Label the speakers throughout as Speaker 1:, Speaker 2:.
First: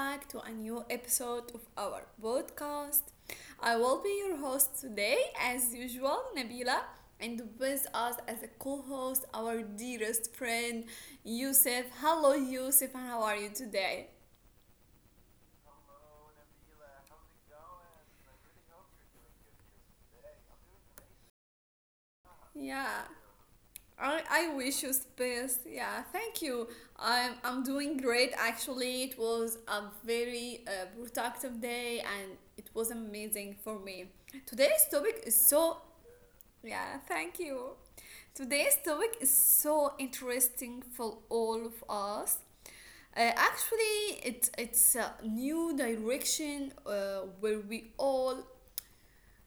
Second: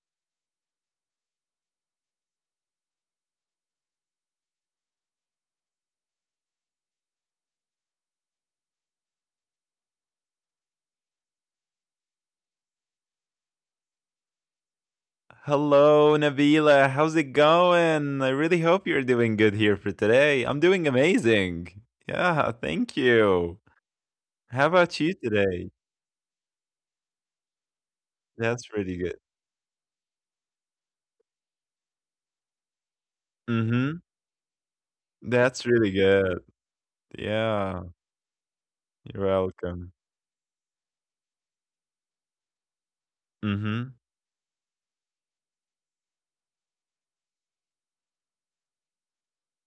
Speaker 1: back to a new episode of our podcast. I will be your host today, as usual, Nabila, and with us as a co host, our dearest friend, Yusuf. Hello, Yusuf, and how are you today?
Speaker 2: Hello, Nabila. How's it going? I really hope you're doing good here for today. I'm doing amazing. Yeah, thank
Speaker 1: Yeah.
Speaker 2: you.
Speaker 1: I,
Speaker 2: How
Speaker 1: I
Speaker 2: about you
Speaker 1: wish you
Speaker 2: today?
Speaker 1: space. Yeah, thank you. I'm doing great
Speaker 2: That's really good.
Speaker 1: actually. It was a very productive day, and it was amazing
Speaker 2: Mm-hmm.
Speaker 1: for me. Today's topic is
Speaker 2: That's really
Speaker 1: so
Speaker 2: good.
Speaker 1: Yeah, thank
Speaker 2: Yeah,
Speaker 1: you. Today's
Speaker 2: you're
Speaker 1: topic is
Speaker 2: welcome.
Speaker 1: so interesting for all of us.
Speaker 2: Mm-hmm.
Speaker 1: Actually, it's a new direction where we all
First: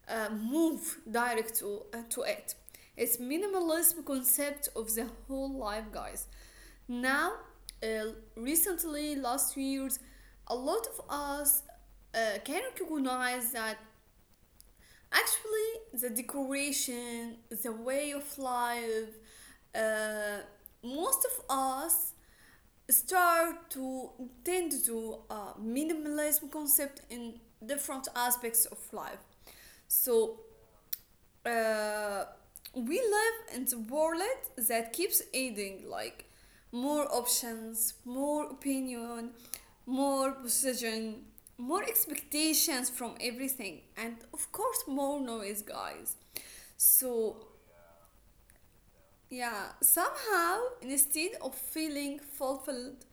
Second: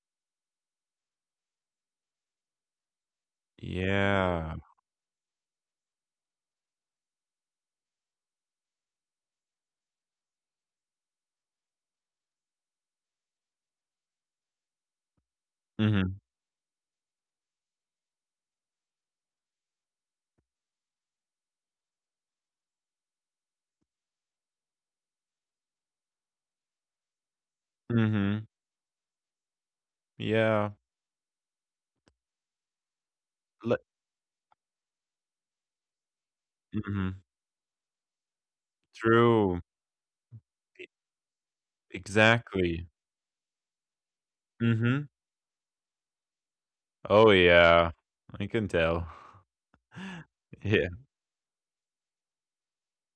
Speaker 1: move direct to it. It's minimalism
Speaker 2: Yeah.
Speaker 1: concept of the whole life, guys. Now, uh, recently, last years, a lot of us can recognize that actually, the
Speaker 2: Mm-hmm.
Speaker 1: decoration, the way of life, uh, most of us start to tend to minimalism concept in different
Speaker 2: Mm-hmm.
Speaker 1: aspects of life. So
Speaker 2: Yeah.
Speaker 1: uh, we live in the
Speaker 2: Le-
Speaker 1: world that keeps adding, like, more
Speaker 2: mm-hmm.
Speaker 1: options, more opinion,
Speaker 2: True.
Speaker 1: more
Speaker 2: E-
Speaker 1: position, more expectations
Speaker 2: exactly.
Speaker 1: from everything, and of course,
Speaker 2: Mm-hmm.
Speaker 1: more noise, guys.
Speaker 2: Oh,
Speaker 1: So,
Speaker 2: yeah. I can tell.
Speaker 1: yeah, somehow,
Speaker 2: Yeah.
Speaker 1: instead of feeling fulfilled,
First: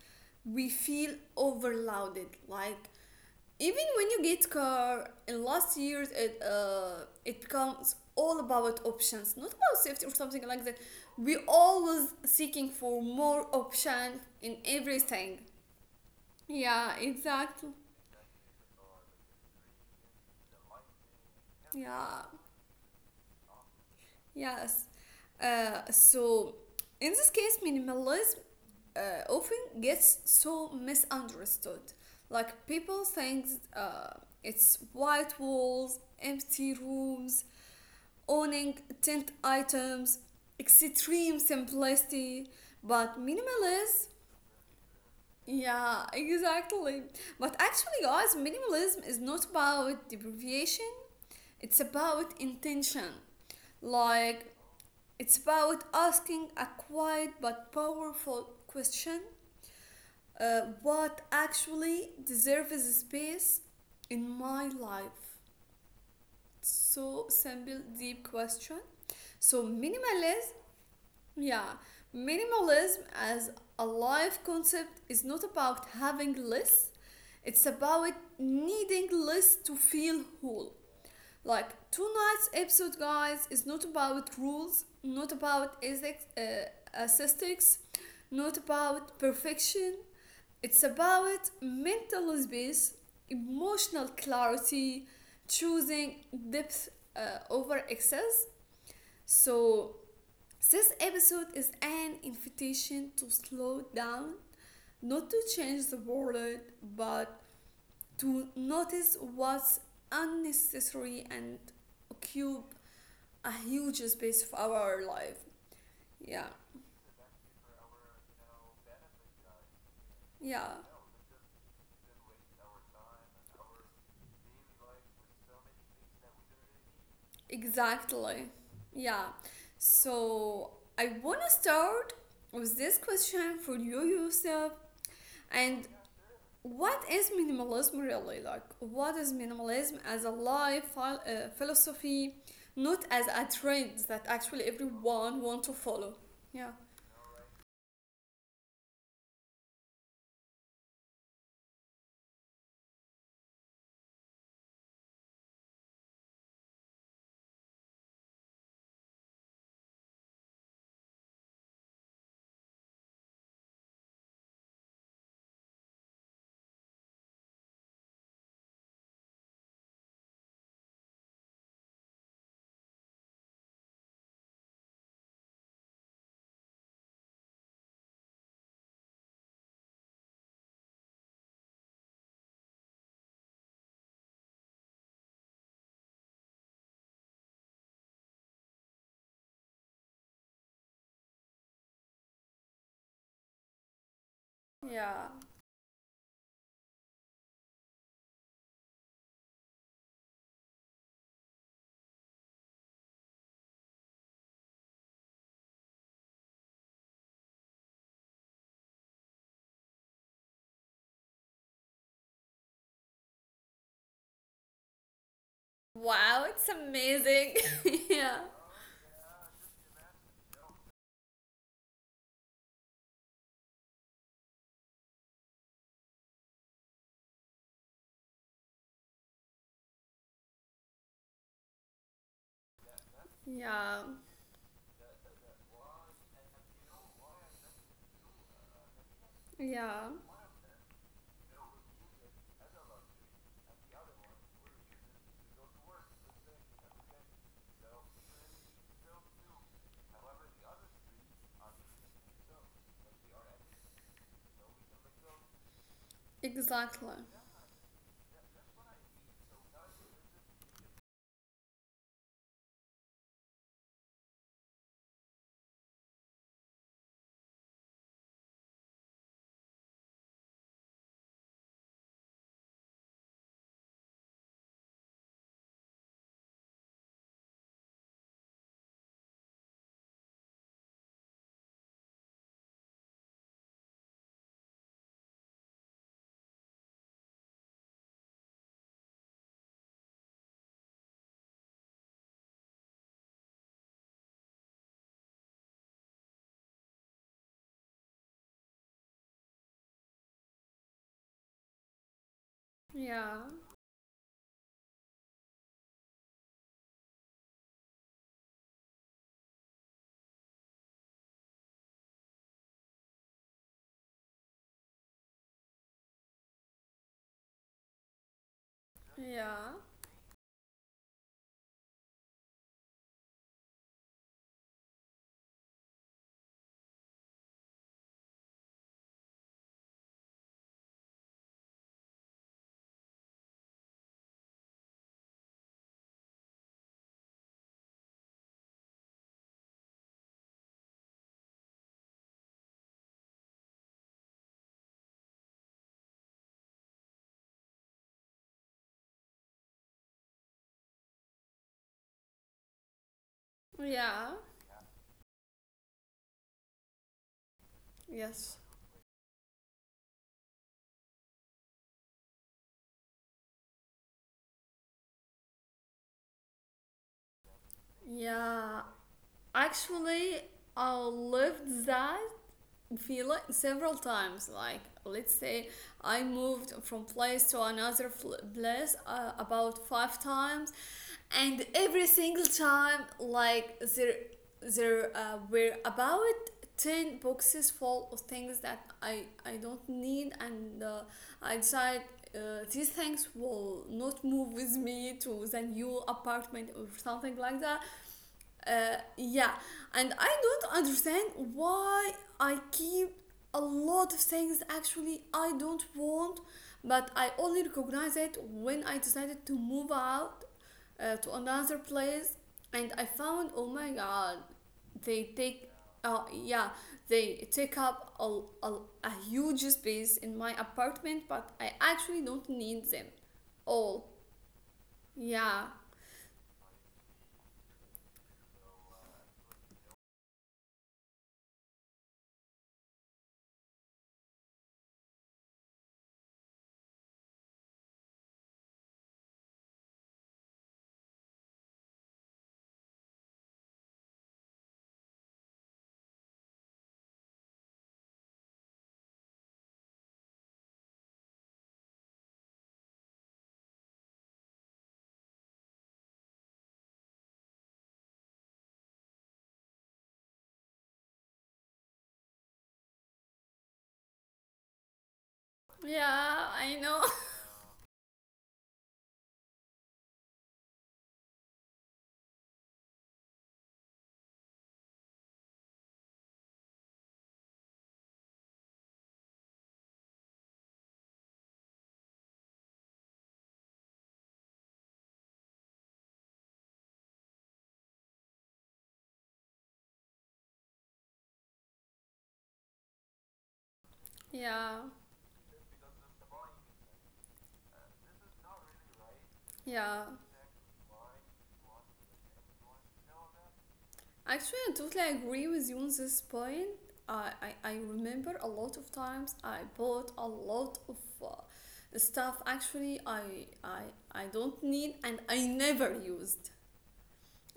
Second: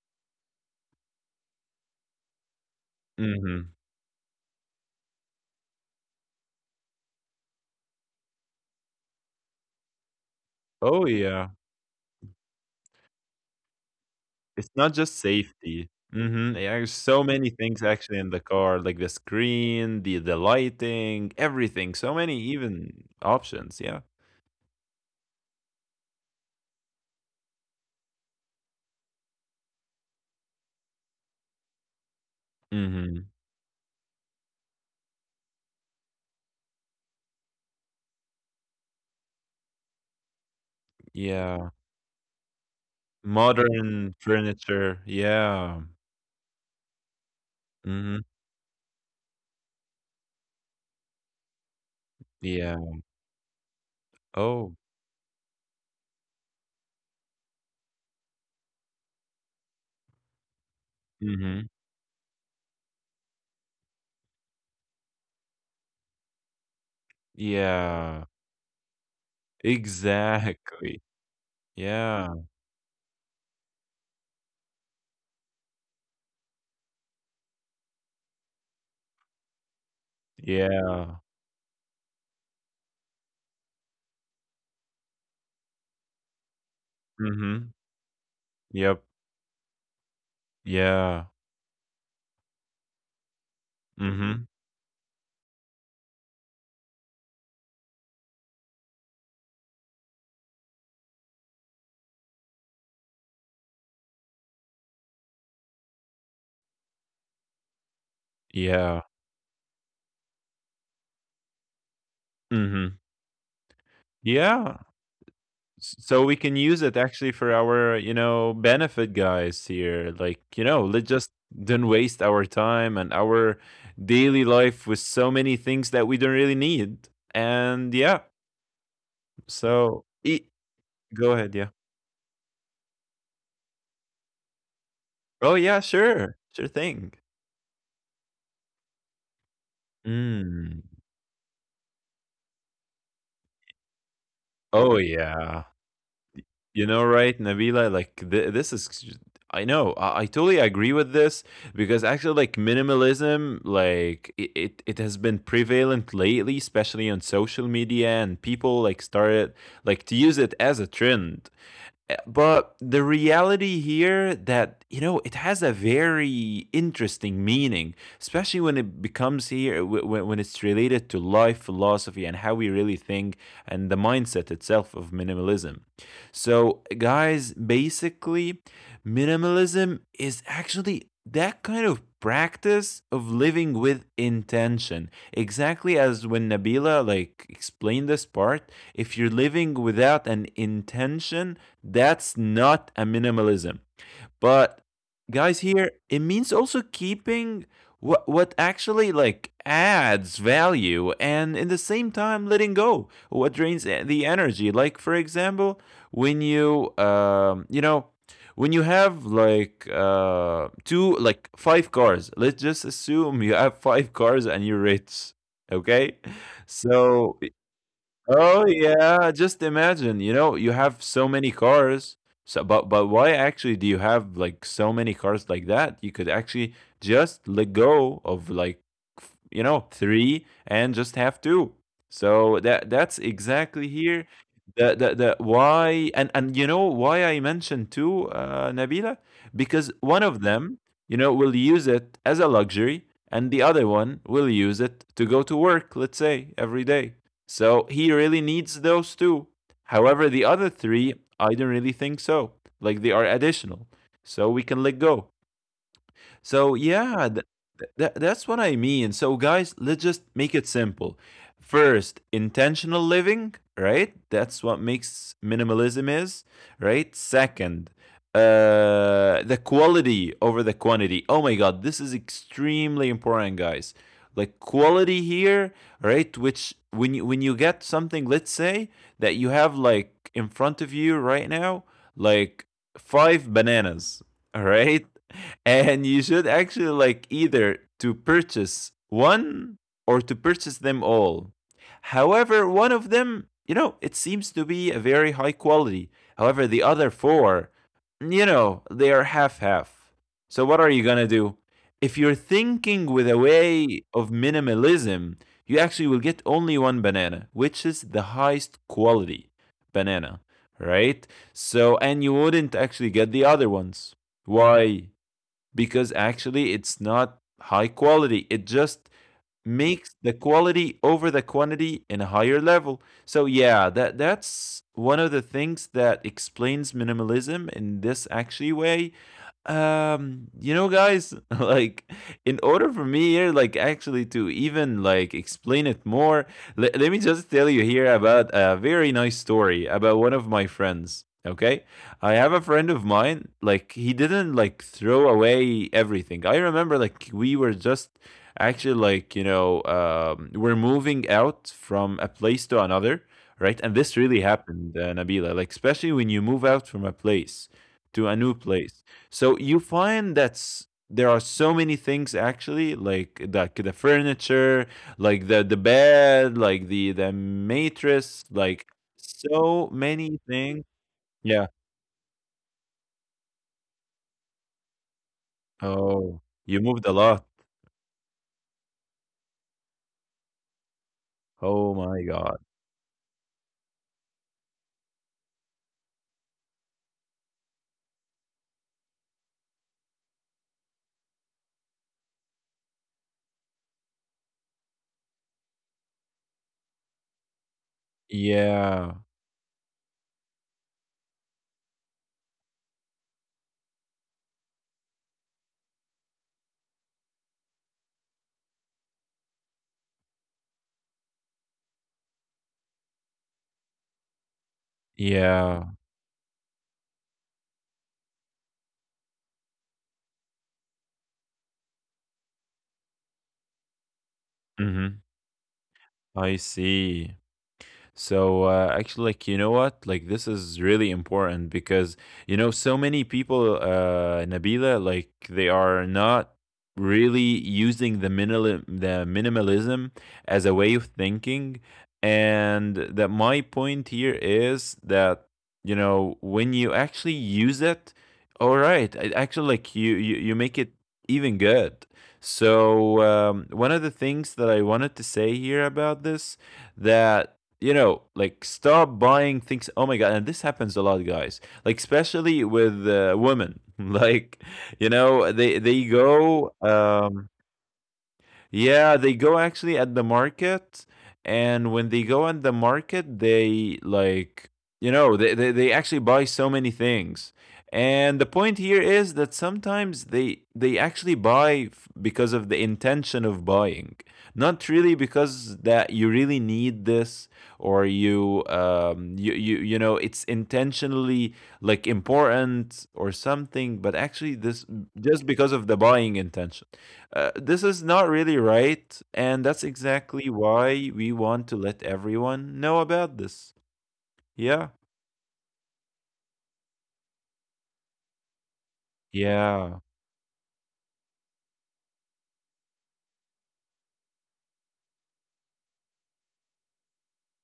Speaker 1: we feel overloaded. Like,
Speaker 2: Mm-hmm.
Speaker 1: even when you get car in last years, it becomes all about options, not about safety or something like that.
Speaker 2: Oh,
Speaker 1: We
Speaker 2: yeah.
Speaker 1: always seeking for more option in
Speaker 2: It's not just
Speaker 1: everything.
Speaker 2: safety. Mhm, yeah, there's
Speaker 1: Yeah,
Speaker 2: so many
Speaker 1: exactly.
Speaker 2: things actually in the car, like the screen, the lighting, everything. So
Speaker 1: Yeah.
Speaker 2: many even options, yeah.
Speaker 1: Yes. So in this case, minimalism often gets so misunderstood. Like, people
Speaker 2: Mhm.
Speaker 1: think uh, it's white walls, empty rooms, owning tent items, extreme
Speaker 2: Yeah.
Speaker 1: simplicity, but minimalism.
Speaker 2: Modern furniture, yeah.
Speaker 1: Yeah, exactly. But actually,
Speaker 2: Mhm.
Speaker 1: guys, minimalism is not about deprivation, it's about
Speaker 2: Yeah.
Speaker 1: intention. Like,
Speaker 2: Oh.
Speaker 1: it's about asking a quiet but powerful question: what
Speaker 2: Mhm.
Speaker 1: actually deserves space in my life? So simple,
Speaker 2: Yeah.
Speaker 1: deep question. So, minimalism.
Speaker 2: Exactly.
Speaker 1: Yeah,
Speaker 2: Yeah.
Speaker 1: minimalism as a life concept is not about having less, it's about needing less to feel whole.
Speaker 2: Yeah.
Speaker 1: Like, tonight's episode, guys, is not about rules, not about ethics,
Speaker 2: Mhm.
Speaker 1: aesthetics, not
Speaker 2: Yep.
Speaker 1: about perfection. It's
Speaker 2: Yeah.
Speaker 1: about mental space, emotional
Speaker 2: Mhm.
Speaker 1: clarity, choosing depth over excess. So this episode is an invitation to slow down, not to change the world, but to
Speaker 2: Yeah.
Speaker 1: notice what's unnecessary and occupy
Speaker 2: Mhm.
Speaker 1: a huge space of
Speaker 2: Yeah.
Speaker 1: our life.
Speaker 2: So we
Speaker 1: Yeah,
Speaker 2: can use it actually for our, you know, benefit guys here. Like, you
Speaker 1: yeah,
Speaker 2: know, let's just don't waste our time and our daily life with so many things that we don't really need. And yeah,
Speaker 1: exactly. Yeah.
Speaker 2: so e-
Speaker 1: So I
Speaker 2: go
Speaker 1: want to
Speaker 2: ahead, yeah.
Speaker 1: start with this question for you yourself,
Speaker 2: Oh yeah,
Speaker 1: and
Speaker 2: sure, sure
Speaker 1: what
Speaker 2: thing.
Speaker 1: is minimalism really like? What is minimalism as a
Speaker 2: Mm.
Speaker 1: life philosophy, not as a trend that actually
Speaker 2: Oh
Speaker 1: everyone
Speaker 2: yeah.
Speaker 1: want to follow? Yeah.
Speaker 2: You know, right, Nabila? Like this is, I know, I totally agree with this because actually, like minimalism, like it has been prevalent lately, especially on social media, and people like started like to use it as a trend. But the reality here that you know it has a very interesting meaning, especially when it becomes here when it's related to life philosophy and how we really think and the mindset itself of minimalism. So, guys, basically, minimalism is actually that kind of practice of living with intention. Exactly as when Nabila like explained this part, if you're living without an intention, that's not a minimalism. But
Speaker 1: Yeah.
Speaker 2: guys here, it means also keeping what actually like adds value and in the same time letting go what drains the energy. Like for example, when you you know when you have like two like five cars, let's just assume you have five cars and you're rich. Okay?
Speaker 1: Wow, it's
Speaker 2: So
Speaker 1: amazing. Yeah.
Speaker 2: oh yeah, just imagine, you know, you have so many cars. So but why actually do you have like so many cars like that? You could actually just let go of you know, 3 and just have 2. So that's exactly
Speaker 1: Yeah.
Speaker 2: here the why, and you know why I mentioned 2, uh, Nabila, because
Speaker 1: Yeah.
Speaker 2: one of them, you know, will use it as a luxury and the other one will use it to go to work, let's say, every day. So he really needs those two. However, the other three, I don't really think so. Like they are additional. So we can let go. So
Speaker 1: Exactly.
Speaker 2: yeah, th- that's what I mean. So guys, let's just make it simple. First, intentional living, right? That's what makes minimalism is, right? Second, uh, the quality over the quantity. Oh my god, this is extremely important, guys. Like quality here, right? Which when you get something, let's say that you have like in front of you right now, like five bananas, all right? And you should actually like either to purchase one or to purchase them all. However, one of them, you know, it seems to be a very high quality. However, the other four, you know, they are half half. So what are you going to do? If you're thinking with
Speaker 1: Yeah.
Speaker 2: a way of minimalism, you actually will get only one banana, which is the highest quality banana, right? So, and you wouldn't actually get the other ones. Why? Because actually it's not high quality. It just
Speaker 1: Yeah.
Speaker 2: makes the quality over the quantity in a higher level. So yeah, that that's one of the things that explains minimalism in this actually way, you know, guys, like in order for me here, like actually to even like explain it more, let me just tell you here about a very nice story about one of my friends. Okay, I have a friend of mine. Like he didn't like throw away everything. I remember like we were just actually like you know we're moving out from a place to another, right? And this
Speaker 1: Yeah.
Speaker 2: really happened, Nabila. Like especially when you move out from a place to a new
Speaker 1: Yes.
Speaker 2: place so you find that's there are so many things actually, like the furniture, like the bed, like the mattress,
Speaker 1: Yeah.
Speaker 2: like so many
Speaker 1: Actually,
Speaker 2: things.
Speaker 1: I
Speaker 2: Yeah.
Speaker 1: lived that feeling several times. Like, let's say I
Speaker 2: Oh,
Speaker 1: moved
Speaker 2: you
Speaker 1: from
Speaker 2: moved a
Speaker 1: place
Speaker 2: lot.
Speaker 1: to another place about five times, and
Speaker 2: Oh
Speaker 1: every
Speaker 2: my
Speaker 1: single
Speaker 2: God.
Speaker 1: time, like, there were about 10 boxes full of things that I don't need, and I decided. These things will not move with me to the new apartment or something like that.
Speaker 2: Yeah.
Speaker 1: Yeah, and I don't understand why I keep a lot of things actually I don't want, but I only recognize it when I decided to move out to another place, and I found, oh my god, they take
Speaker 2: Yeah.
Speaker 1: yeah, they take up a huge space in my apartment, but I actually don't need them all.
Speaker 2: Mm-hmm.
Speaker 1: Yeah,
Speaker 2: I see. So actually, like you know what, like this is really important because you know so many people, Nabila, like they are not really using the minimalism as a way of thinking, and that my point here is that you know when you actually use it, all right, it actually like you make it even good. So one of the things that I wanted to say here about this that you know, like stop buying things. Oh my god! And this happens a lot, guys. Like especially with women. Like, you know, they
Speaker 1: yeah,
Speaker 2: go.
Speaker 1: I know.
Speaker 2: Yeah, they go actually at the market, and when they go at the market, they like you know they actually buy so many things. And the point here is that sometimes they actually buy because of the intention of buying, not really because that you really need this or you you know it's intentionally like important or something, but actually
Speaker 1: Yeah.
Speaker 2: this just because of the buying intention, this is not really right, and that's
Speaker 1: Yeah,
Speaker 2: exactly why we want to let everyone know about this.
Speaker 1: actually, I
Speaker 2: Yeah.
Speaker 1: totally agree with you on this point. I remember a lot of times I
Speaker 2: Yeah.
Speaker 1: bought a lot of stuff actually I don't need and I never used.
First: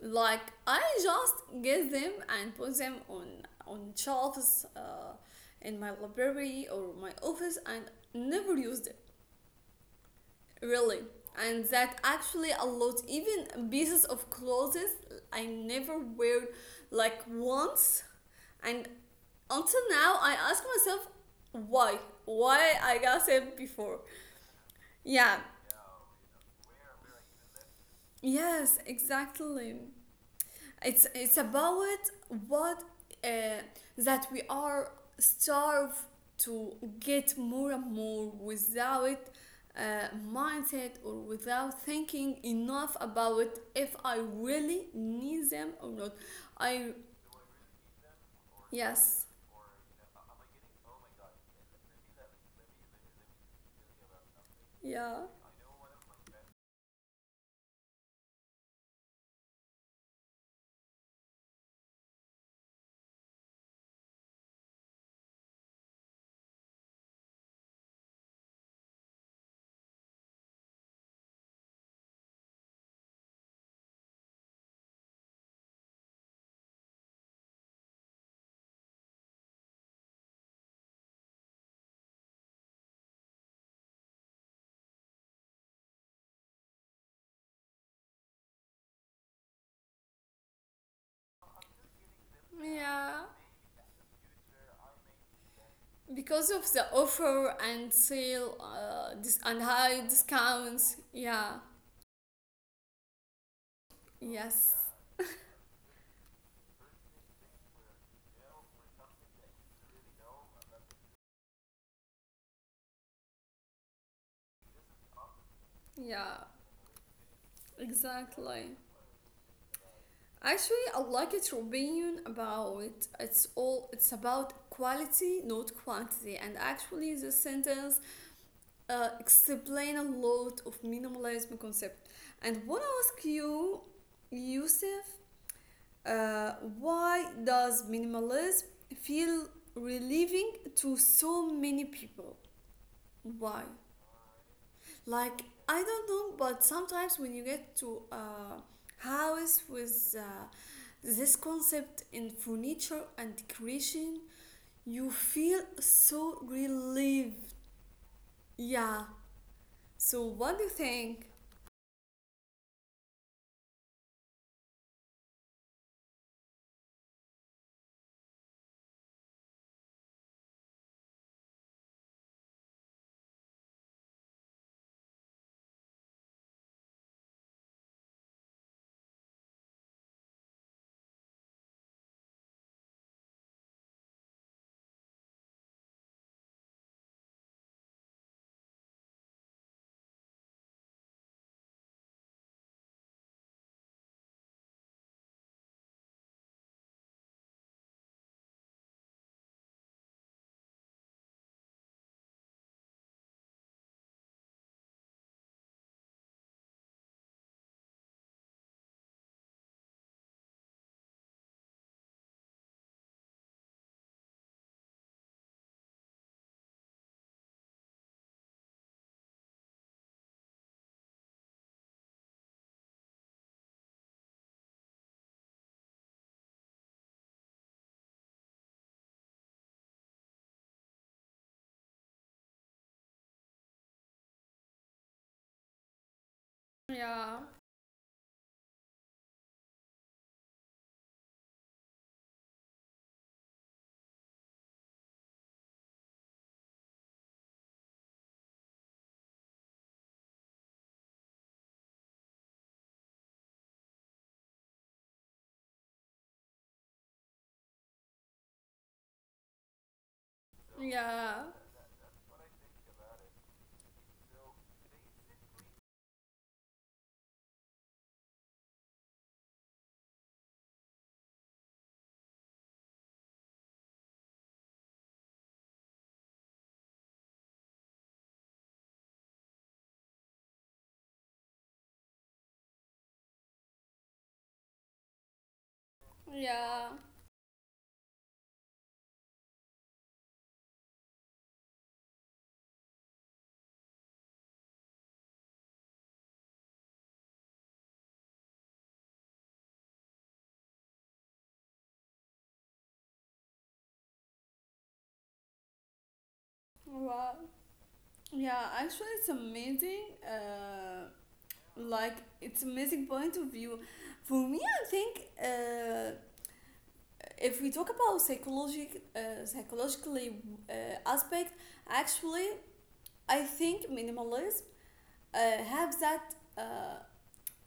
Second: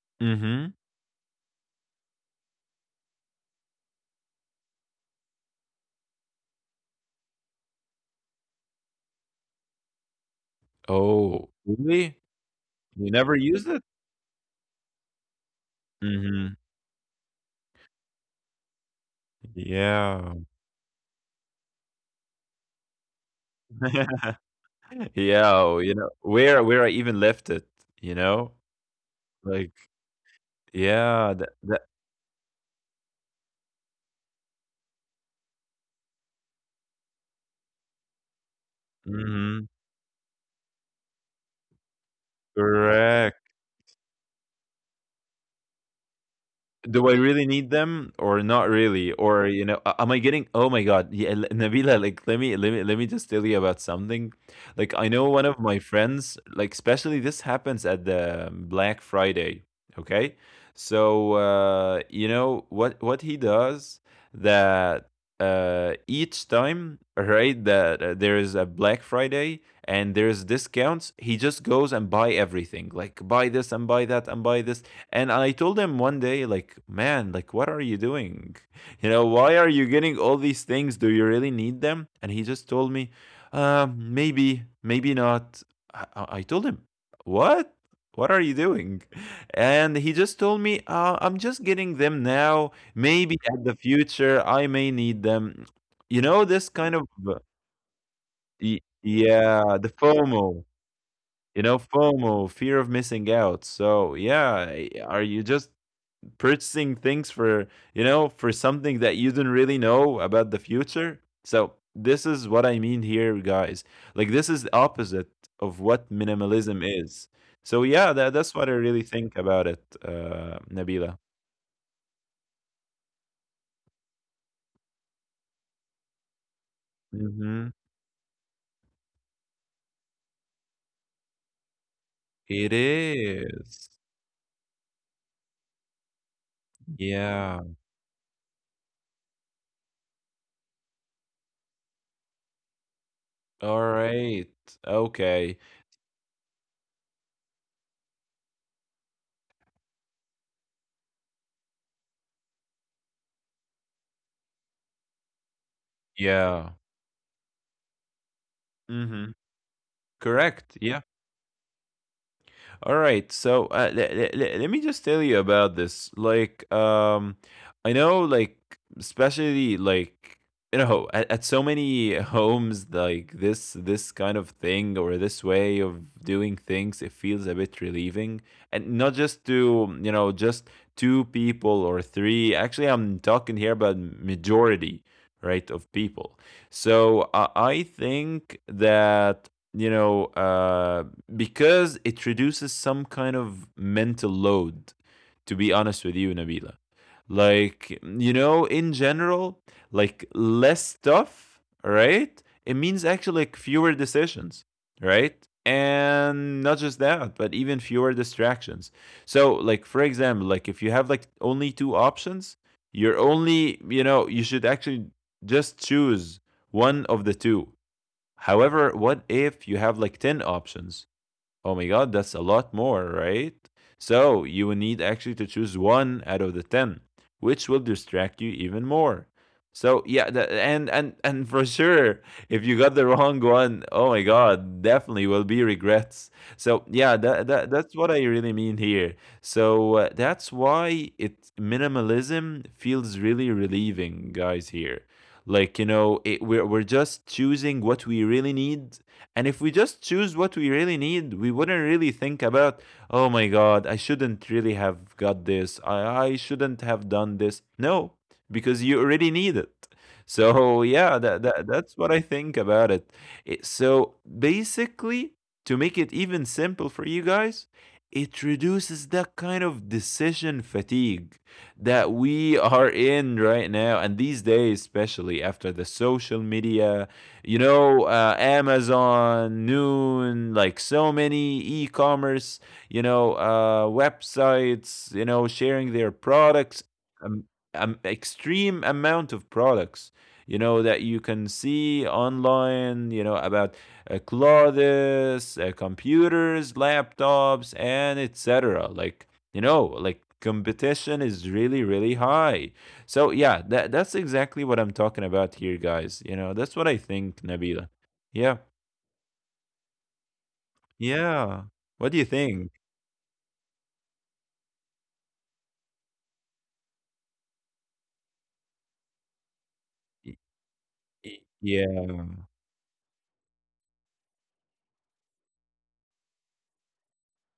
Speaker 1: Like,
Speaker 2: Mm-hmm.
Speaker 1: I just get them and put them on shelves in my library or my office, and never used it. Really.
Speaker 2: Oh,
Speaker 1: And that
Speaker 2: really?
Speaker 1: actually a lot,
Speaker 2: You never used
Speaker 1: even
Speaker 2: it?
Speaker 1: pieces of clothes, I never wear
Speaker 2: Mm-hmm.
Speaker 1: like once, and until now
Speaker 2: Yeah.
Speaker 1: I ask myself, why why I got it before. Yeah.
Speaker 2: Yeah. Oh, you know where I even left it. You know,
Speaker 1: Yes, exactly.
Speaker 2: like
Speaker 1: It's
Speaker 2: yeah.
Speaker 1: it's
Speaker 2: That that.
Speaker 1: about what uh, that we are starved to get more and more without
Speaker 2: Mm-hmm.
Speaker 1: mindset, or without thinking enough
Speaker 2: Correct.
Speaker 1: about if I really need them or not. I
Speaker 2: Do I really need them or not really?
Speaker 1: Yes.
Speaker 2: Or you know, am I getting? Oh my god, yeah, Nabila. Like, let me just tell you about something. Like,
Speaker 1: Yeah.
Speaker 2: I know one of my friends. Like, especially this happens at the Black Friday. Okay, so you know what he does that uh, each time right that there is a Black Friday and there's discounts, he just goes and buy everything, like buy this and buy that and buy this, and I told him one day, like, man, like, what are you doing? You know, why are you getting all these things? Do you really need them? And he just told me, maybe, maybe not. I, told him, what? What are you doing? And he just told me, I'm just getting them now.
Speaker 1: Yeah,
Speaker 2: Maybe at the future, I may need them. You know,
Speaker 1: because
Speaker 2: this
Speaker 1: of the
Speaker 2: kind of,
Speaker 1: offer and sale and
Speaker 2: yeah, the
Speaker 1: high
Speaker 2: FOMO,
Speaker 1: discounts. Yeah.
Speaker 2: you know, FOMO, fear of missing out. So,
Speaker 1: Yes.
Speaker 2: yeah, are you just purchasing things for you know for something that you don't really know about the future. So this is what I mean here, guys, like this is the opposite of what
Speaker 1: Yeah,
Speaker 2: minimalism is. So yeah, that's what
Speaker 1: exactly.
Speaker 2: I really think about it, uh,
Speaker 1: Actually, I
Speaker 2: Nabila.
Speaker 1: like your opinion about, it's about quality, not quantity. And actually, this
Speaker 2: Mm-hmm.
Speaker 1: sentence explain a lot of minimalism concept. And
Speaker 2: It
Speaker 1: want to ask you,
Speaker 2: is.
Speaker 1: Yusuf, uh, why
Speaker 2: Yeah.
Speaker 1: does minimalism feel relieving to so many people? Why?
Speaker 2: All right.
Speaker 1: Like,
Speaker 2: Okay.
Speaker 1: I don't know, but sometimes when you get to a house with this concept in furniture and decoration, you feel so
Speaker 2: Yeah.
Speaker 1: relieved. Yeah.
Speaker 2: Mm-hmm.
Speaker 1: So what do you
Speaker 2: Correct, yeah.
Speaker 1: think?
Speaker 2: All right. So let me just tell you about this. Like, I know, like, especially like you know, at so many homes, like this kind of thing or this way of doing things, it feels a bit relieving, and not just to you know just two people or three. Actually, I'm talking here about majority, right, of people. So I think that you know uh, because it reduces some kind of mental load, to be honest with you, Nabila. Like, you know, in general, like less stuff, right? It means actually like fewer decisions, right? And not just that, but even fewer distractions. So, like, for example, like if you have like only two options, you're only, you know, you should actually just choose one of the two. However, what if you have like 10 options? Oh my god, that's a lot more, right? So you will need actually to choose one out of the 10, which will distract you even more. So yeah, and for sure, if you got the wrong one, oh my god, definitely will be regrets. So yeah,
Speaker 1: Yeah.
Speaker 2: that that's what I really mean here. So that's why it minimalism feels really relieving, guys. Here, like you know, it, we're just choosing what we really need, and if we just choose what we really need, we wouldn't really think about, oh my God, I shouldn't really have got this. I shouldn't have done this. No, because you already need it. So yeah,
Speaker 1: Yeah.
Speaker 2: that that's what I think about it. So basically, to make it even simple for you guys, it reduces that kind of decision fatigue that we are in right now and these days, especially after the social media, Amazon, Noon, like so many e-commerce, websites, sharing their products,
Speaker 1: Yeah.
Speaker 2: um, extreme amount of products, that you can see online, about clothes, computers, laptops, and etc. Like competition is really, really high. So yeah, that's exactly what I'm talking about here, guys. You know, that's what I
Speaker 1: Wow.
Speaker 2: think, Nabila. Yeah,
Speaker 1: Yeah, actually it's amazing.
Speaker 2: yeah. What
Speaker 1: Like,
Speaker 2: do you
Speaker 1: it's
Speaker 2: think?
Speaker 1: amazing point of view. For me, I think if we talk about psychologically
Speaker 2: Y-
Speaker 1: uh, aspect,
Speaker 2: Yeah,
Speaker 1: actually I think minimalism uh, have that uh,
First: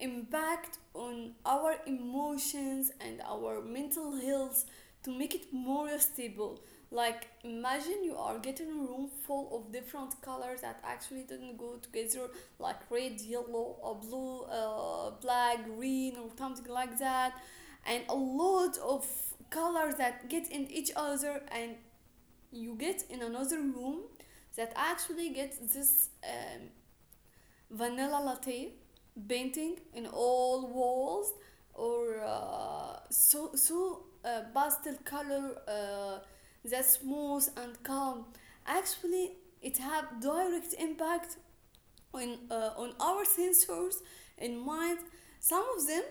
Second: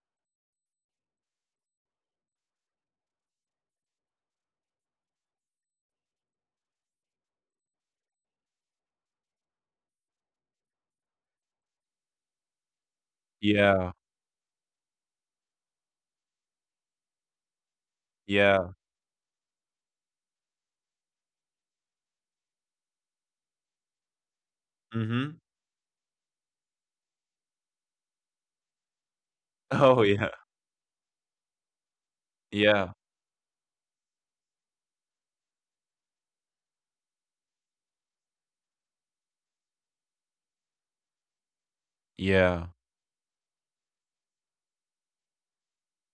Speaker 1: impact on our emotions and our mental health to make it more stable. Like, imagine you are getting a room full of different colors that actually didn't go together, like red, yellow,
Speaker 2: yeah,
Speaker 1: or blue, black, green, or something like that, and a
Speaker 2: yeah.
Speaker 1: lot of colors that get in each other, and you get in another room that actually
Speaker 2: Mm-hmm.
Speaker 1: gets this vanilla latte painting
Speaker 2: Oh
Speaker 1: in
Speaker 2: yeah,
Speaker 1: all walls, or
Speaker 2: yeah,
Speaker 1: pastel color that's smooth and calm. Actually, it have direct impact on
Speaker 2: yeah.
Speaker 1: uh, on our sensors in mind. Some of them,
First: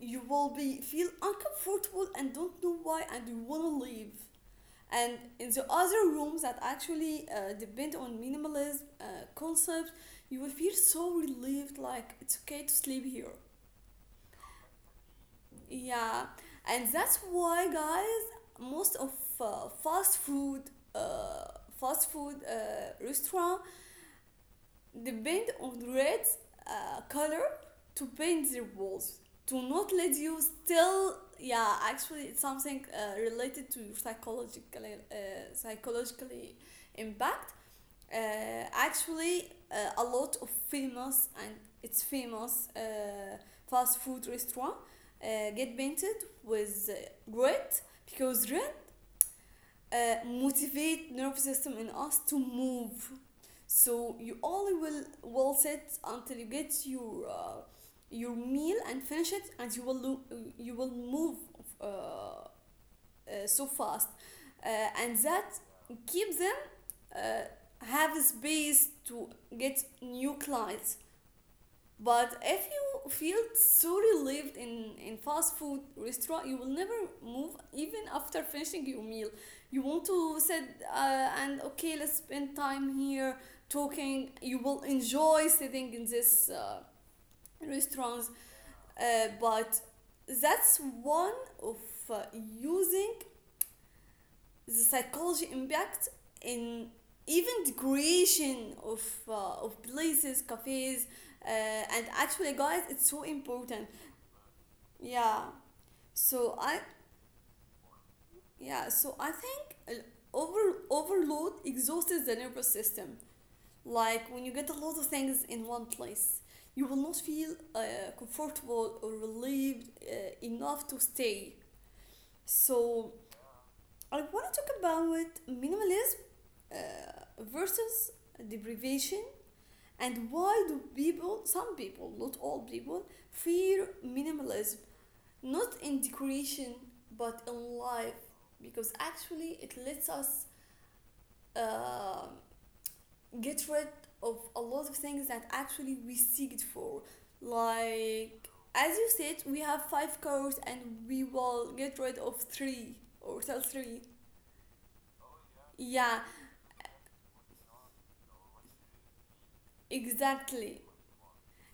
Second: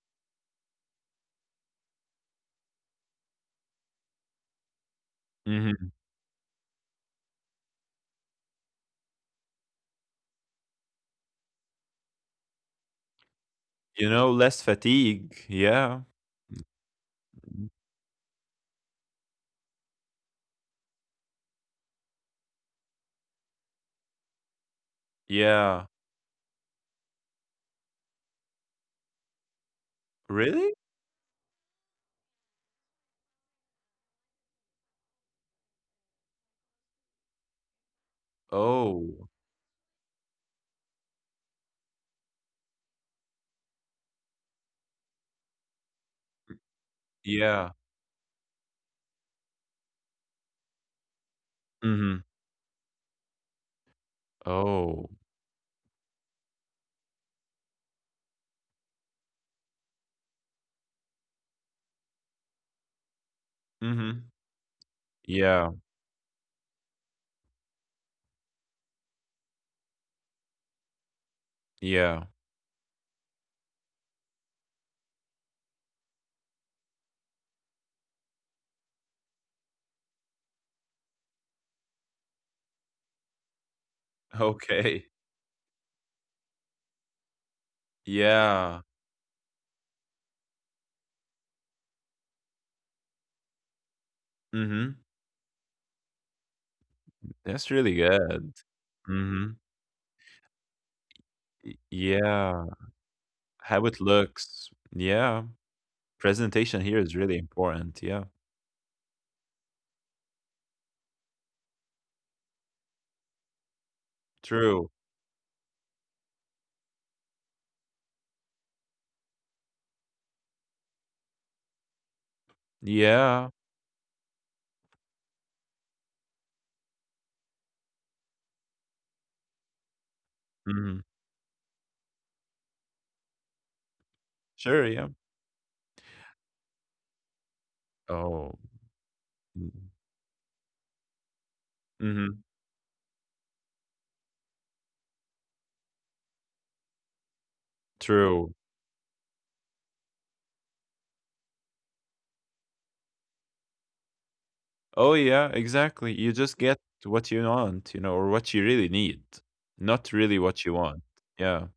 Speaker 1: you will be feel uncomfortable and don't know why, and you want to leave, and in the
Speaker 2: Mm-hmm.
Speaker 1: other rooms that actually depend on minimalism concept, you will feel so relieved. Like, it's okay to sleep here.
Speaker 2: You know, less fatigue. Yeah.
Speaker 1: Yeah. And that's
Speaker 2: Mm.
Speaker 1: why, guys, most of uh, fast food uh, fast food restaurant depend
Speaker 2: Yeah.
Speaker 1: on red color to paint their walls, to not let you
Speaker 2: Really?
Speaker 1: still. Yeah, actually it's something related to your uh, psychologically impact.
Speaker 2: Oh,
Speaker 1: Actually, a lot of famous and it's famous fast food restaurant uh, get painted with red,
Speaker 2: yeah.
Speaker 1: because red motivate nervous system in us
Speaker 2: Mm-hmm.
Speaker 1: to move. So you only will
Speaker 2: Oh,
Speaker 1: will sit until you get your meal and finish it, and you will move uh, uh, so fast,
Speaker 2: mm-hmm.
Speaker 1: uh, and that
Speaker 2: Yeah,
Speaker 1: keeps uh, have space to get new clients.
Speaker 2: yeah.
Speaker 1: But if you feel so relieved in fast food restaurant, you will never move even after finishing your meal. You want to sit and okay, let's spend time here talking. You will
Speaker 2: Okay.
Speaker 1: enjoy sitting in this restaurants,
Speaker 2: Yeah.
Speaker 1: but that's one of using the
Speaker 2: Mm-hmm.
Speaker 1: psychology impact in even the
Speaker 2: That's really good.
Speaker 1: creation of
Speaker 2: Mm-hmm.
Speaker 1: uh, of places, cafes, uh, and actually,
Speaker 2: Yeah.
Speaker 1: guys, it's so important.
Speaker 2: How it looks.
Speaker 1: Yeah.
Speaker 2: Yeah.
Speaker 1: So I
Speaker 2: Presentation here is really important. Yeah.
Speaker 1: Yeah. So I think overload exhausts the nervous system. Like, when you get a
Speaker 2: True.
Speaker 1: lot of things in one place, you will not feel comfortable or relieved enough to stay. So
Speaker 2: Yeah.
Speaker 1: I want to talk about minimalism uh, versus deprivation, and why do
Speaker 2: Hmm.
Speaker 1: people some people, not all people, fear minimalism,
Speaker 2: Sure. Yeah.
Speaker 1: not in decoration but in life,
Speaker 2: Oh.
Speaker 1: because actually it
Speaker 2: Mm-hmm.
Speaker 1: lets us uh,
Speaker 2: Mm-hmm.
Speaker 1: get rid of a lot of things that actually we seek it for, like
Speaker 2: True.
Speaker 1: as you said, we have five cars and we will get rid of three or sell three.
Speaker 2: Oh, yeah. Exactly.
Speaker 1: Yeah,
Speaker 2: You just get what you want, you know, or what you really need, not really what you
Speaker 1: exactly.
Speaker 2: want. Yeah.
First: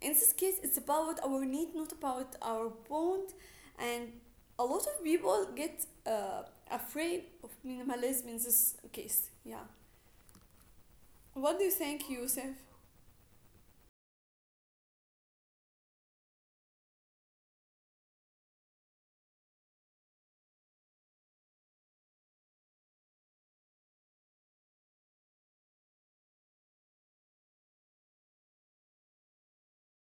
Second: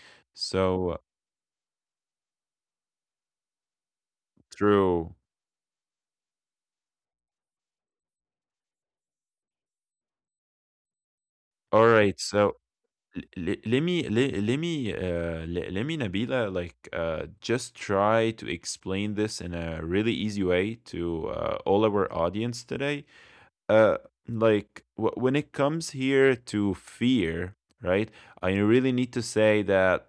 Speaker 1: In this case, it's
Speaker 2: So
Speaker 1: about our need, not about our want. And a lot of
Speaker 2: true.
Speaker 1: people get afraid of minimalism in this case. Yeah. What do you
Speaker 2: All
Speaker 1: think,
Speaker 2: right. So
Speaker 1: Yusuf?
Speaker 2: L le let me le let me, le let me, Nabila, just try to explain this in a really easy way to, all our audience today. Uh, like, w when it comes here to fear, right? I really need to say that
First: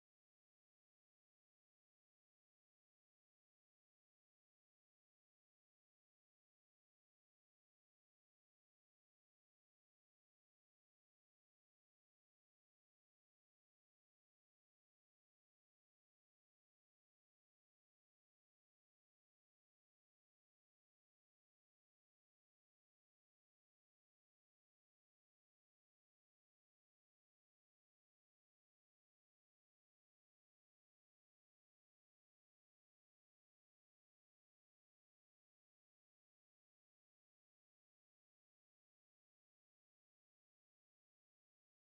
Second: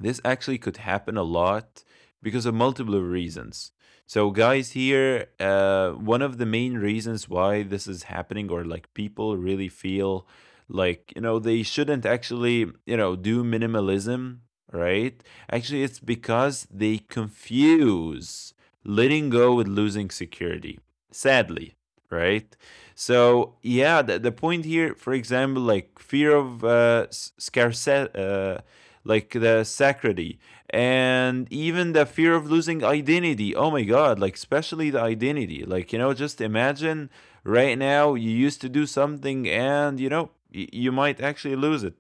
Speaker 2: this actually could happen a lot because of multiple reasons. So, guys, here, one of the main reasons why this is happening, or like people really feel like, you know, they shouldn't actually, you know, do minimalism, right? Actually, it's because they confuse letting go with losing security, sadly, right? So, yeah, the point here, for example, like fear of scarcity. Like the sacrality and even the fear of losing identity. Oh my God, like, especially the identity. Like, you know, just imagine right now you used to do something and, you know, you might actually lose it.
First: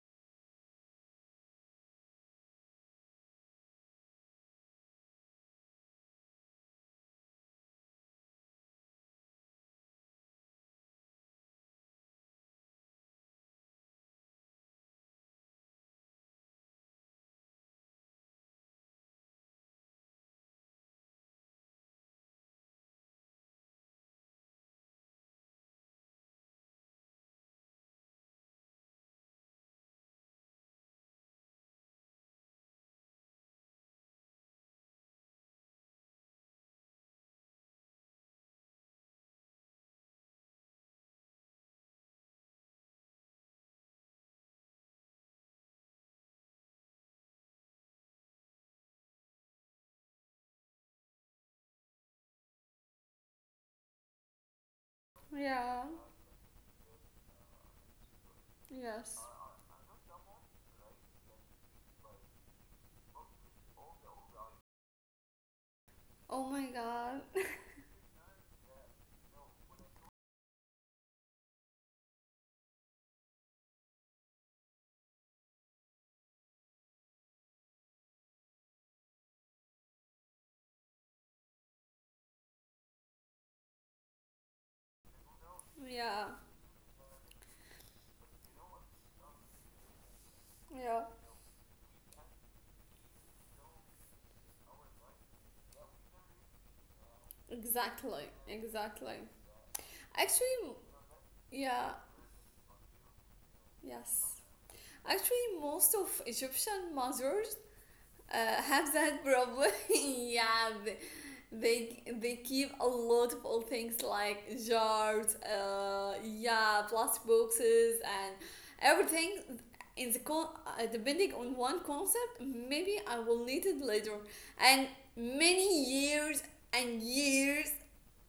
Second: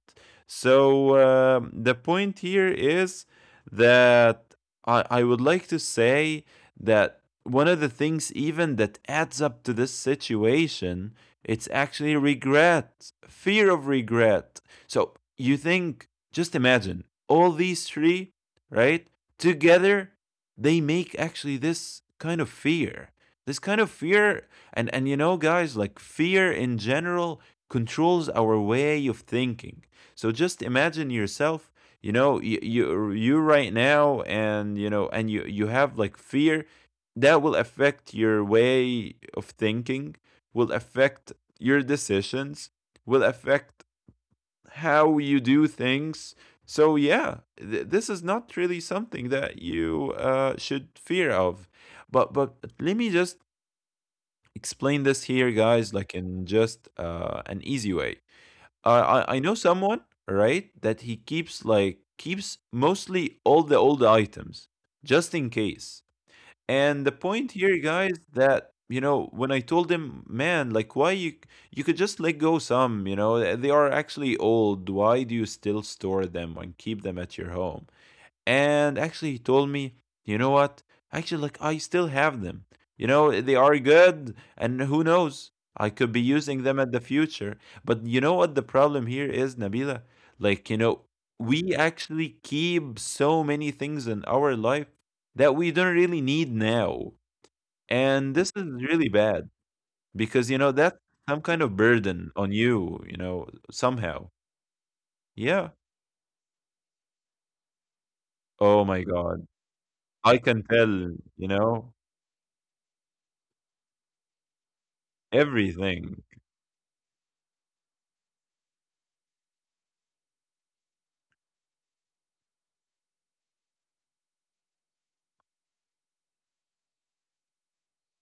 Speaker 2: So the point here is that I would like to say that one of the things even that adds up to this situation, it's actually regret, fear of regret. So you think, just imagine all these three, right? Together, they make actually this kind of fear. This kind of fear. And you know, guys, like fear in general controls our way of thinking. So just imagine yourself, you know, you right now, and you know, and you have like fear that will affect your way of thinking, will affect your decisions, will affect how you do things. So yeah, this is not really something that you should fear of. But let me just explain this here,
Speaker 1: Yeah.
Speaker 2: guys, like in just an easy way.
Speaker 1: Yes.
Speaker 2: I know someone, right, that he keeps mostly all the old items, just in case.
Speaker 1: Oh my
Speaker 2: And the
Speaker 1: god.
Speaker 2: point here, guys, that you know, when I told him, man, like why you could just let go some, you know, they are actually old. Why do you still store them and keep them at your home? And actually, he told me, you know what? Actually, like, I still have them. You know, eh, they are good, and who knows? I could
Speaker 1: Yeah.
Speaker 2: be using them at the future. But you know what the problem here is, Nabila? Like, you
Speaker 1: Yeah.
Speaker 2: know, we actually keep so many things in our life that we don't really need now.
Speaker 1: Exactly.
Speaker 2: And this is really
Speaker 1: Exactly.
Speaker 2: bad because, you
Speaker 1: Actually,
Speaker 2: know, that's some kind of
Speaker 1: yeah.
Speaker 2: burden on you, you know, somehow.
Speaker 1: Yes. Actually,
Speaker 2: Yeah.
Speaker 1: most of Egyptian mothers
Speaker 2: Oh
Speaker 1: have
Speaker 2: my
Speaker 1: that
Speaker 2: God.
Speaker 1: problem.
Speaker 2: I can
Speaker 1: Yeah. They,
Speaker 2: tell, you know,
Speaker 1: They they keep a lot of old things like jars,
Speaker 2: everything.
Speaker 1: yeah, plastic boxes and everything. Depending on one concept, maybe I will need it later. And many years and years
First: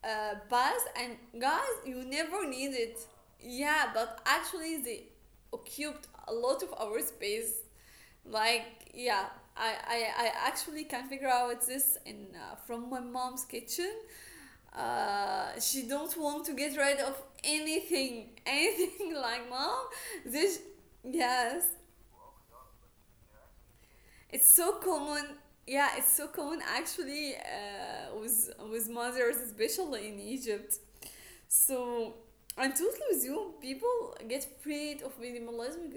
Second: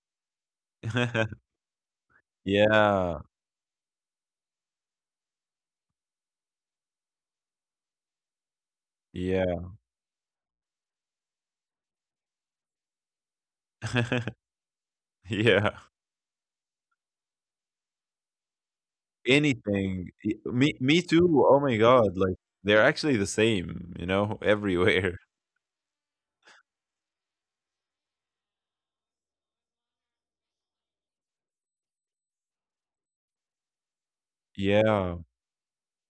Speaker 1: pass, and, guys, you never need it.
Speaker 2: Yeah,
Speaker 1: Yeah, but actually they occupied a lot of our space. Like, yeah,
Speaker 2: yeah,
Speaker 1: I actually can figure out this in from my mom's kitchen. She
Speaker 2: yeah.
Speaker 1: don't want to get rid of anything, anything. Like, mom.
Speaker 2: Anything. Y
Speaker 1: This,
Speaker 2: Me too. Oh
Speaker 1: yes,
Speaker 2: my God. Like they're actually the same, you know,
Speaker 1: it's so
Speaker 2: everywhere.
Speaker 1: common. Yeah, it's so common actually with mothers, especially in Egypt. So I'm totally with you. People get afraid
Speaker 2: Yeah.
Speaker 1: of minimalism.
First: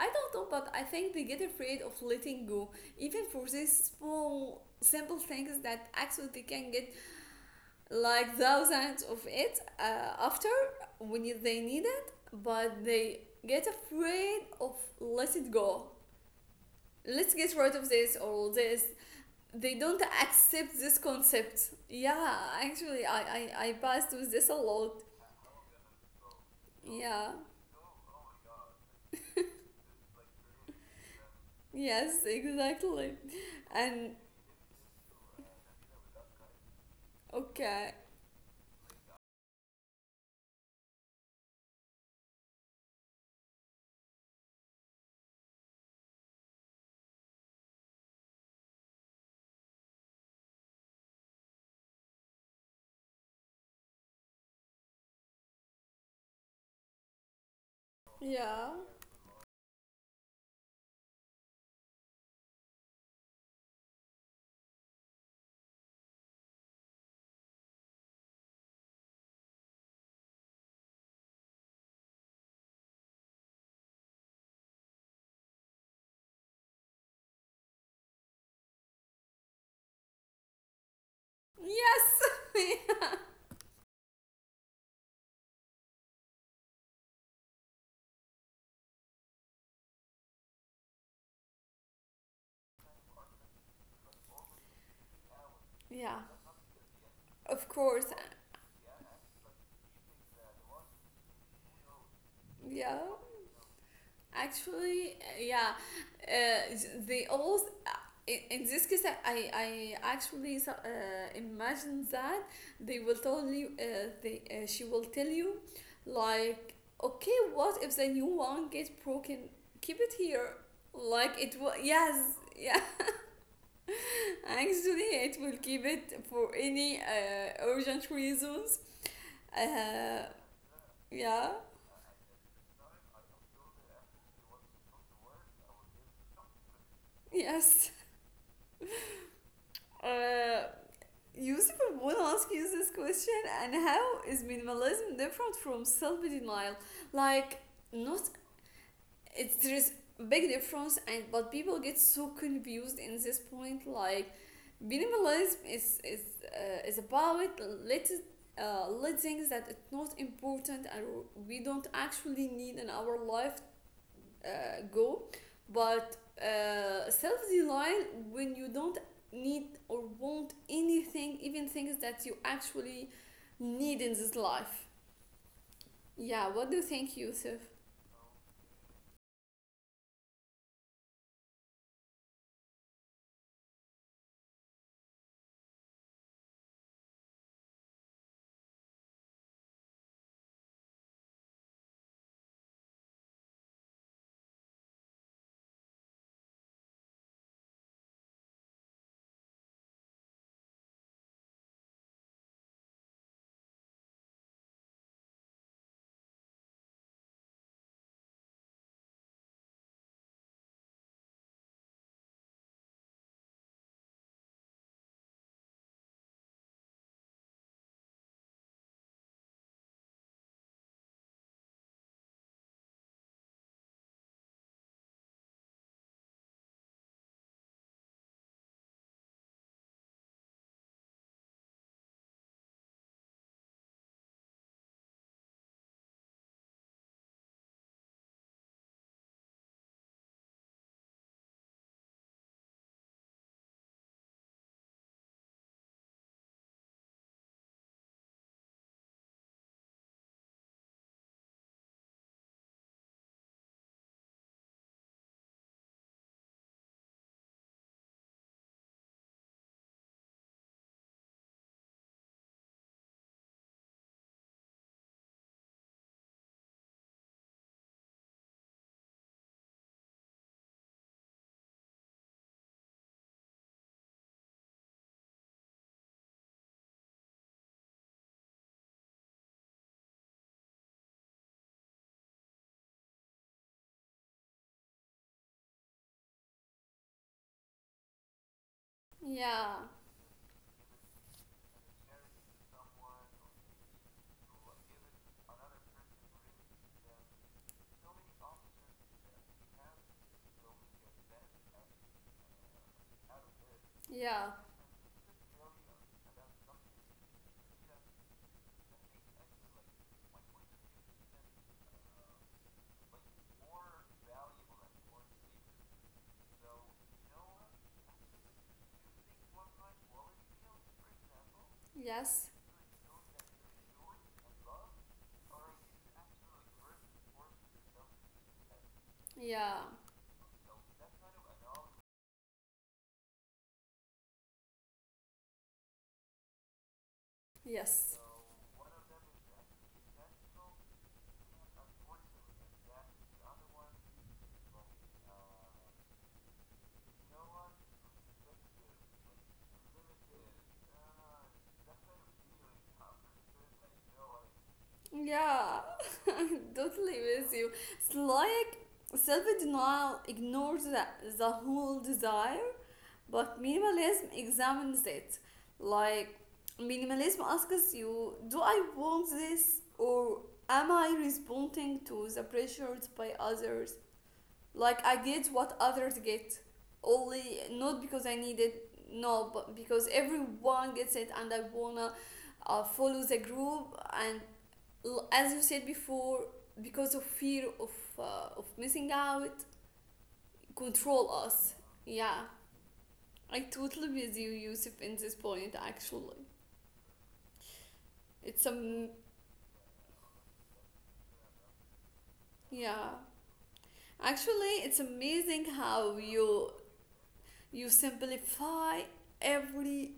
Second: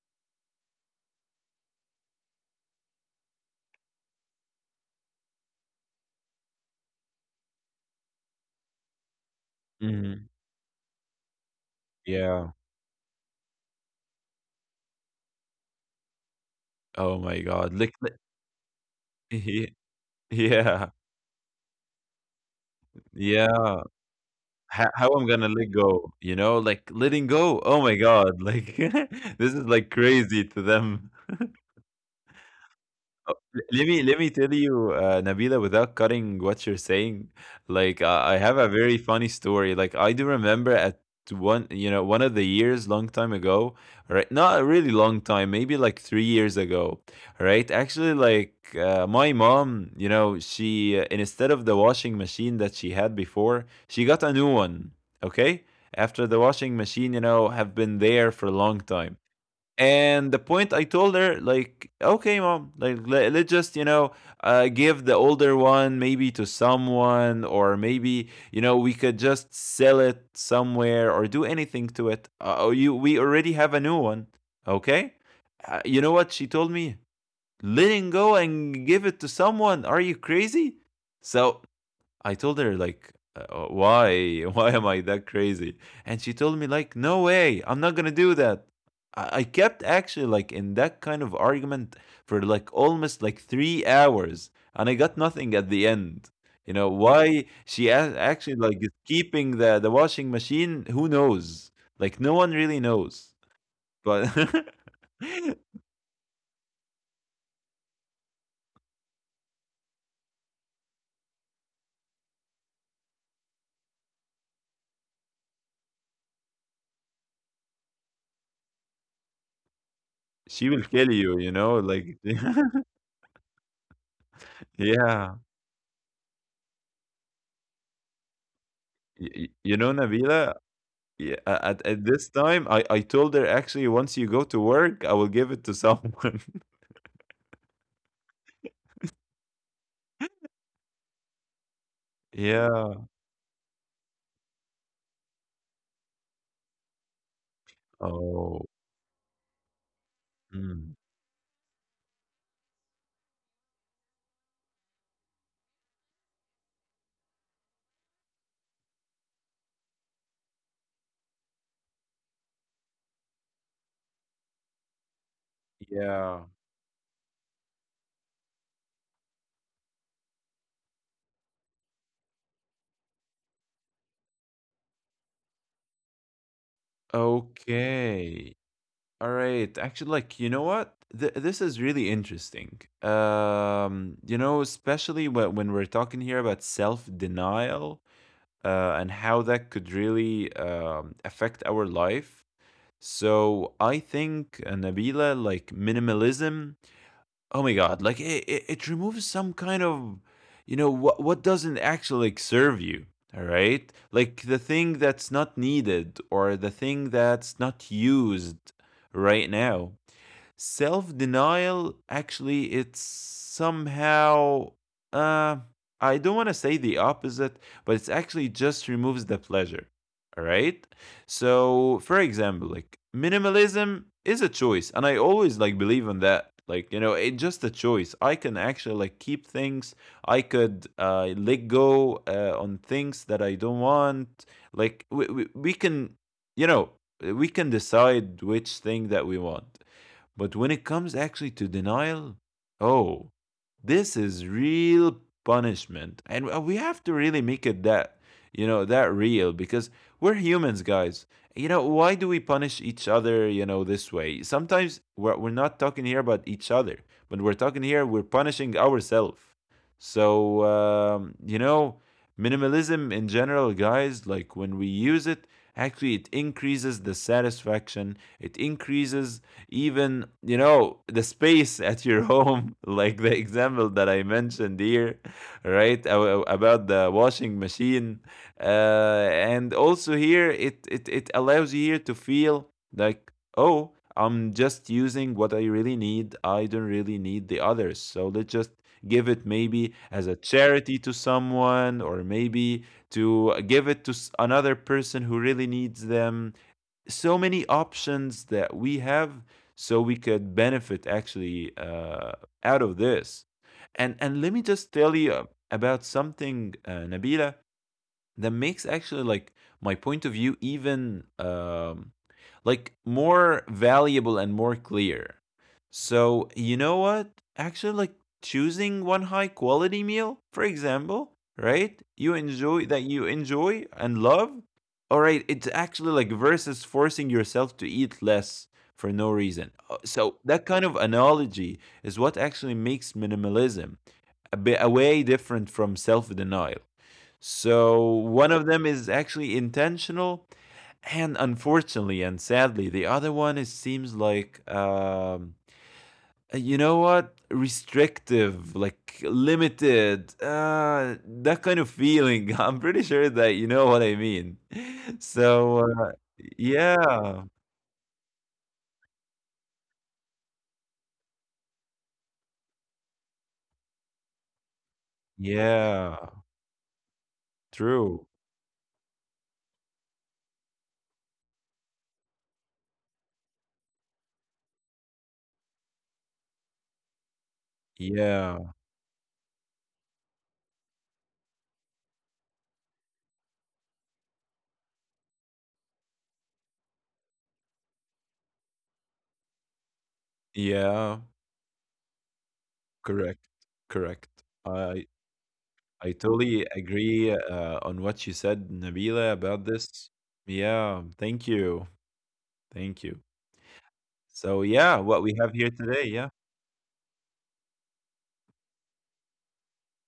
Speaker 1: I don't know, but I think they get afraid of letting go, even for these small, simple things that actually they can get like thousands of it
Speaker 2: Mhm.
Speaker 1: after they need it,
Speaker 2: Yeah.
Speaker 1: but they get afraid of let it go.
Speaker 2: Oh
Speaker 1: Let's
Speaker 2: my
Speaker 1: get rid
Speaker 2: God.
Speaker 1: of
Speaker 2: Lick,
Speaker 1: this
Speaker 2: li,
Speaker 1: or this. They don't accept this
Speaker 2: yeah,
Speaker 1: concept. Yeah, actually, I
Speaker 2: yeah.
Speaker 1: passed with this a
Speaker 2: How
Speaker 1: lot.
Speaker 2: how I'm gonna let go, you know, like
Speaker 1: Yeah.
Speaker 2: letting go. Oh my God. Like this is like crazy to them.
Speaker 1: Yes, exactly.
Speaker 2: Oh, let me
Speaker 1: And
Speaker 2: tell you, Nabila, without cutting what you're saying,
Speaker 1: okay.
Speaker 2: like I have a very funny story. Like I do remember at one, you know, one of the years, long time ago, right? Not a really long time, maybe like 3 years ago, right? Actually, like my mom, you know, she instead of the washing machine that she had before, she got a new one. Okay, after the washing machine, you know, have been there
Speaker 1: Yeah.
Speaker 2: for a long time. And the point I told her, like, okay, mom, like, let's just, you know, give the older one maybe to someone, or maybe, you know, we could just sell it somewhere or do anything to it. We already have a new one. Okay. You know what she told me? Letting go and give it to someone. Are you crazy? So
Speaker 1: Yes.
Speaker 2: I told her
Speaker 1: Yeah.
Speaker 2: like, why, why am I that crazy? And she told me like, no way, I'm not gonna do that. I kept actually like in that kind of argument for like almost like 3 hours, and I got nothing at
Speaker 1: Yeah.
Speaker 2: the end. You know
Speaker 1: Of
Speaker 2: why
Speaker 1: course.
Speaker 2: she actually like is keeping the washing machine? Who knows? Like no one
Speaker 1: Yeah.
Speaker 2: really knows, but
Speaker 1: Actually, yeah. Uh, they all. uh, in this case, I actually imagine that they will tell you. They She will tell you, like, okay, what if the new one gets broken? Keep it here.
Speaker 2: she will
Speaker 1: Like it
Speaker 2: kill
Speaker 1: was.
Speaker 2: you. You
Speaker 1: Yes.
Speaker 2: know, like
Speaker 1: Yeah. Actually, it will
Speaker 2: yeah.
Speaker 1: keep it for any urgent reasons.
Speaker 2: You
Speaker 1: Uh,
Speaker 2: know, Nabila,
Speaker 1: yeah.
Speaker 2: yeah, at this time, I told her actually once you go to work, I will give it to someone.
Speaker 1: Yes. Uh, Yusuf, I want to ask you this question.
Speaker 2: Yeah.
Speaker 1: And how is minimalism different from self denial? Like, not,
Speaker 2: Oh.
Speaker 1: it's there is big difference and but
Speaker 2: Mm.
Speaker 1: people get so confused in this point. Like minimalism is is about little little things that it's not important and we don't actually need in our life, go, but
Speaker 2: Yeah.
Speaker 1: self design, when you don't need or want anything, even things that you actually need in this life. Yeah, what do you think, Yusuf?
Speaker 2: Okay. All right. Actually, like you know what? Th This is really interesting. You know, especially when we're talking here about self-denial, and how that could really affect our life. So I think, Nabila, like minimalism, oh my god, like it removes some kind of, you know, what doesn't actually like serve you, all right? Like the thing that's not needed or the thing that's not used right now. Self denial, actually, it's somehow uh I don't want to say the opposite, but it's actually just removes the pleasure. All right? So, for example, like minimalism is a choice and I always like believe in that. Like, you know, it's just a choice. I can actually like keep things. I could let go on things that I don't want. Like we can, you know, we can decide which thing that we want. But when it comes actually to denial, oh, this is real punishment. And we have to really make it that, you know, that real because we're humans, guys. You know, why do we punish each other, you know, this way? Sometimes we're not talking here about each other, but we're talking here, we're punishing ourselves. So, you know, minimalism in general, guys, like when we use it, actually it increases the satisfaction, it increases, even you know, the space at your home, like the example that I mentioned here, right, about the washing machine, and also here it allows you here to feel like, oh, I'm just using what I really need, I don't really need the others, so let's just
Speaker 1: Yeah,
Speaker 2: give it maybe as a charity to someone or maybe to give it to another person who really needs them. So many options that we have, so we could benefit actually out of this.
Speaker 1: yeah,
Speaker 2: And let me just tell you about something, Nabila, that makes actually like my point of view even like more valuable and more clear. So you know what? Actually, like choosing one high quality meal, for example, right?
Speaker 1: yes.
Speaker 2: You enjoy, that you enjoy and love. All right, it's actually like versus forcing yourself to eat less for no
Speaker 1: Yeah.
Speaker 2: reason. So that kind of analogy is what actually makes minimalism a bit a way different from self denial.
Speaker 1: Yes.
Speaker 2: So one of them is actually intentional, and unfortunately and sadly, the other one is seems like you know what, restrictive, like limited, that kind of feeling. I'm pretty sure that you know what I mean.
Speaker 1: Yeah.
Speaker 2: So
Speaker 1: I totally with
Speaker 2: yeah,
Speaker 1: you. It's like self-denial ignores the whole desire, but minimalism examines it. Like
Speaker 2: yeah,
Speaker 1: minimalism asks you,
Speaker 2: true,
Speaker 1: do I want this or am I responding to the pressures by others? Like I get what others get, only not because I need it,
Speaker 2: yeah,
Speaker 1: no, but because everyone gets it, and I wanna follow the group. And as you said before, because of fear of missing out,
Speaker 2: yeah,
Speaker 1: control us. Yeah,
Speaker 2: correct,
Speaker 1: I totally
Speaker 2: correct.
Speaker 1: with you, Yusuf,
Speaker 2: I
Speaker 1: in this point.
Speaker 2: I
Speaker 1: Actually,
Speaker 2: totally agree on what you
Speaker 1: it's
Speaker 2: said,
Speaker 1: a
Speaker 2: Nabila, about this. Yeah, thank you. Thank
Speaker 1: yeah.
Speaker 2: you. So,
Speaker 1: Actually, it's
Speaker 2: yeah, what we have
Speaker 1: amazing
Speaker 2: here today.
Speaker 1: how
Speaker 2: Yeah.
Speaker 1: you simplify every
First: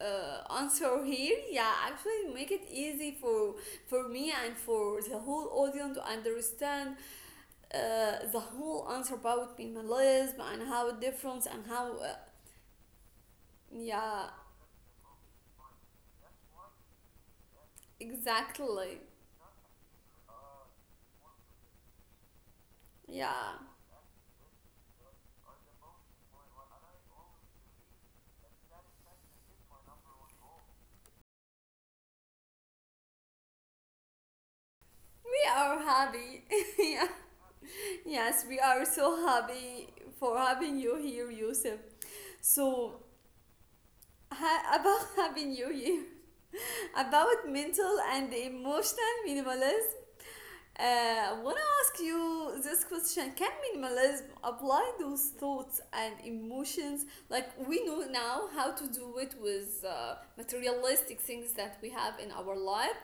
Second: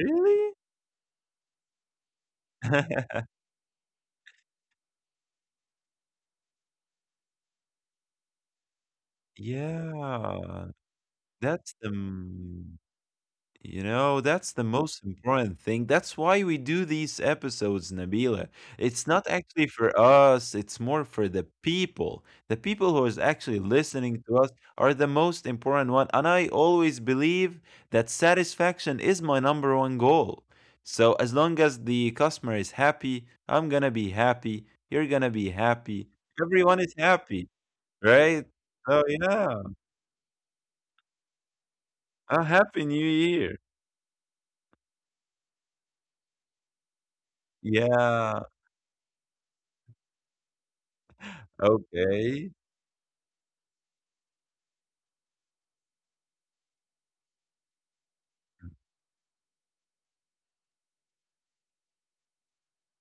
Speaker 1: answer here. Yeah, actually make it easy for me and for the whole audience to understand the whole answer about minimalism and
Speaker 2: yeah.
Speaker 1: how it difference and
Speaker 2: That's the
Speaker 1: how
Speaker 2: You know,
Speaker 1: yeah,
Speaker 2: that's the most important thing. That's why we do these episodes, Nabila.
Speaker 1: exactly,
Speaker 2: It's not actually for us, it's more for the people. The people who is
Speaker 1: yeah,
Speaker 2: actually listening to us are the most important one. And I always believe that satisfaction is my number one goal. So as long as the customer is happy, I'm gonna be happy. You're gonna
Speaker 1: we
Speaker 2: be
Speaker 1: are
Speaker 2: happy.
Speaker 1: happy.
Speaker 2: Everyone is
Speaker 1: Yeah,
Speaker 2: happy,
Speaker 1: yes,
Speaker 2: right?
Speaker 1: we are
Speaker 2: Oh
Speaker 1: so
Speaker 2: yeah.
Speaker 1: happy for having you here, Yusuf.
Speaker 2: A happy
Speaker 1: So,
Speaker 2: new year.
Speaker 1: about having you here, about mental and
Speaker 2: Yeah.
Speaker 1: emotional minimalism. I want to ask you
Speaker 2: Okay.
Speaker 1: this question. Can minimalism apply those thoughts and emotions? Like, we know now how to do it with materialistic things that we have in our life,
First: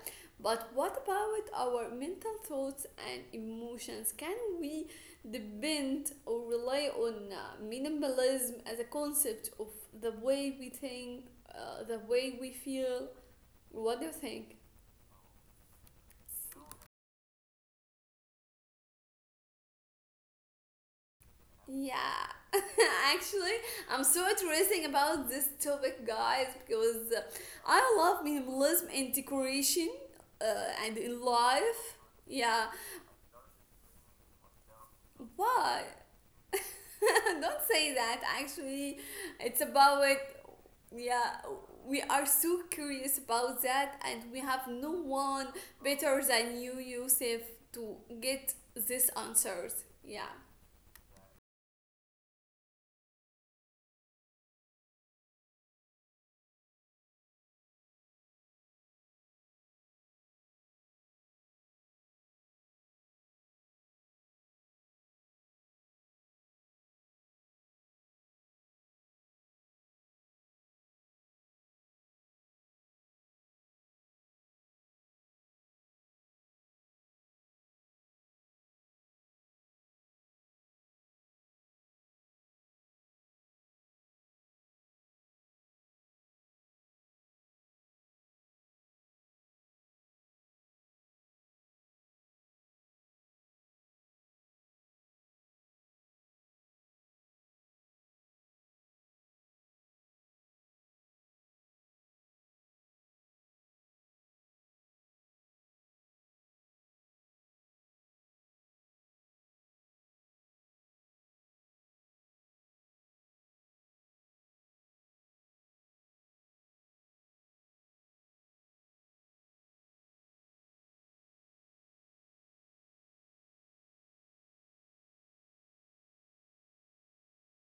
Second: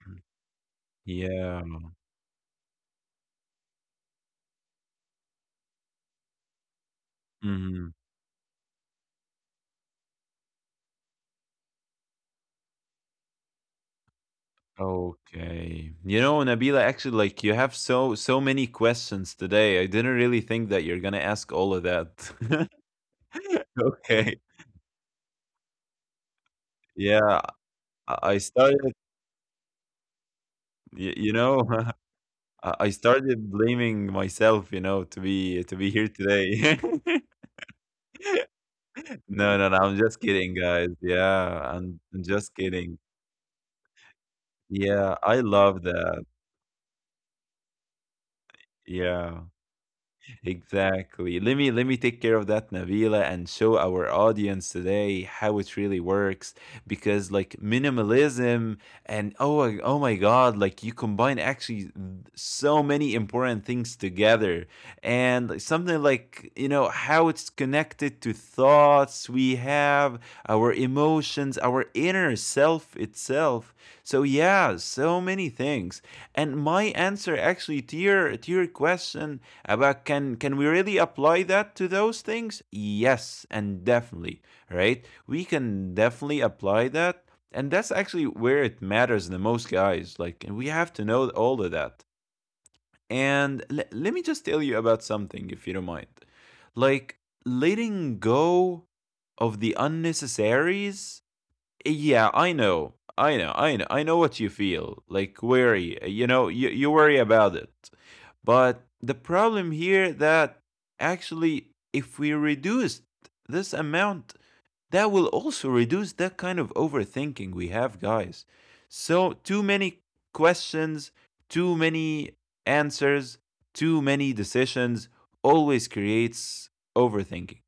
Speaker 1: but what about
Speaker 2: Yeah.
Speaker 1: our mental thoughts and emotions? Can we depend or rely on
Speaker 2: Mhm.
Speaker 1: minimalism as a concept of the way we think, the way we feel? What do you think?
Speaker 2: Okay. You know, Nabila, actually, like you have so many questions today. I didn't really think that you're gonna ask all of
Speaker 1: Yeah,
Speaker 2: that.
Speaker 1: actually, I'm so
Speaker 2: Okay.
Speaker 1: interesting about this topic, guys, because
Speaker 2: Yeah,
Speaker 1: I
Speaker 2: I
Speaker 1: love
Speaker 2: I started,
Speaker 1: minimalism in decoration uh, and
Speaker 2: y-
Speaker 1: in
Speaker 2: you know,
Speaker 1: life. Yeah,
Speaker 2: I started blaming myself, you know, to
Speaker 1: why?
Speaker 2: be here today.
Speaker 1: Don't say that. Actually,
Speaker 2: No,
Speaker 1: it's
Speaker 2: no, no, I'm
Speaker 1: about
Speaker 2: just
Speaker 1: it,
Speaker 2: kidding, guys.
Speaker 1: yeah.
Speaker 2: Yeah, I'm
Speaker 1: We
Speaker 2: I'm
Speaker 1: are
Speaker 2: just
Speaker 1: so
Speaker 2: kidding.
Speaker 1: curious about that, and we have no
Speaker 2: Yeah, I
Speaker 1: one
Speaker 2: love that.
Speaker 1: better than you, Yusuf, to get these
Speaker 2: Yeah.
Speaker 1: answers. Yeah.
Speaker 2: Exactly. Let me take care of that, Nabila, and show our audience today how it really works. Because like minimalism and oh my god, like you combine actually so many important things together, and like, something like you know how it's connected to thoughts we have, our emotions, our inner self itself. So yeah, so many things. And my answer actually to your question but can we really apply that to those things? Yes, and definitely, right? We can definitely apply that, and that's actually where it matters the most, guys. Like, we have to know all of that. And let me just tell you about something, if you don't mind. Like letting go of the unnecessaries. Yeah, I know. I know. I know. I know what you feel. Like worry. You know, you worry about it. But the problem here that actually if we reduced this amount, that will also reduce that kind of overthinking we have, guys. So, too many questions, too many answers, too many decisions always creates overthinking.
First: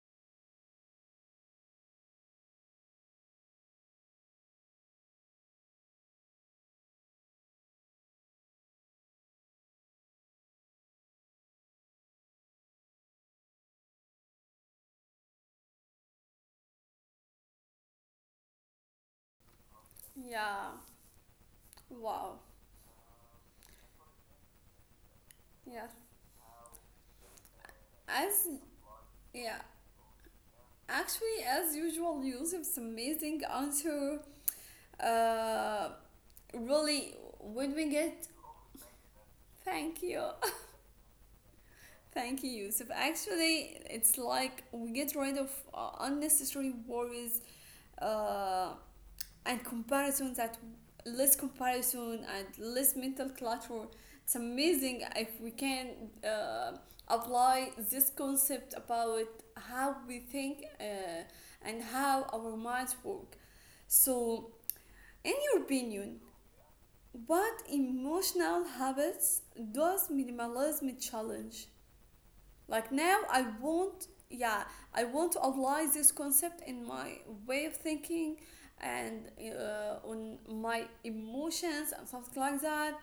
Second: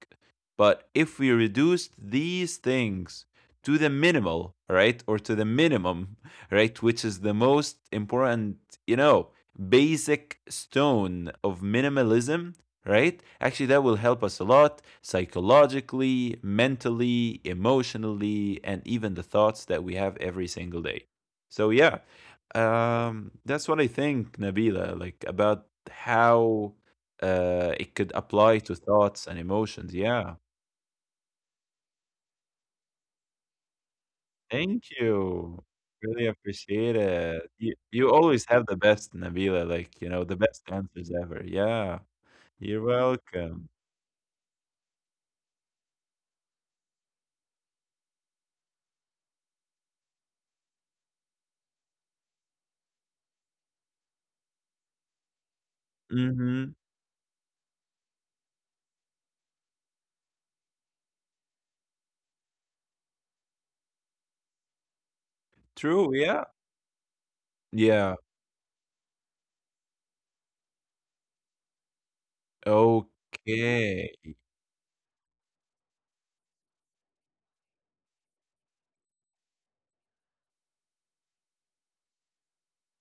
Speaker 2: But if we reduced these things to the minimal, right, or to the minimum, right, which is the most important, you know, basic stone of minimalism, right? Actually, that will help us a lot psychologically, mentally, emotionally, and even the thoughts that we have every
Speaker 1: Yeah.
Speaker 2: single day. So, yeah,
Speaker 1: Wow.
Speaker 2: that's what I think, Nabila, like about
Speaker 1: Yes.
Speaker 2: how it could
Speaker 1: As,
Speaker 2: apply to thoughts and
Speaker 1: yeah,
Speaker 2: emotions. Yeah,
Speaker 1: actually, as usual, Yusuf's amazing answer.
Speaker 2: thank you.
Speaker 1: Uh,
Speaker 2: Really appreciate
Speaker 1: Really,
Speaker 2: it.
Speaker 1: when we
Speaker 2: You
Speaker 1: get,
Speaker 2: always have the best, Nabila,
Speaker 1: thank
Speaker 2: like, you
Speaker 1: you.
Speaker 2: know, the best answers ever. Yeah,
Speaker 1: Thank you,
Speaker 2: you're
Speaker 1: Yusuf.
Speaker 2: welcome.
Speaker 1: Actually, it's like we get rid of unnecessary worries uh, and comparisons. That less comparison and less mental clutter. It's amazing if we can uh,
Speaker 2: Mm-hmm.
Speaker 1: apply this concept about how we think and how our minds work. So, in your
Speaker 2: True,
Speaker 1: opinion,
Speaker 2: yeah.
Speaker 1: what
Speaker 2: Yeah.
Speaker 1: emotional habits does minimalism challenge? Like now, I want,
Speaker 2: Okay.
Speaker 1: yeah, I want to apply this concept in my way of thinking and on my emotions and something like that.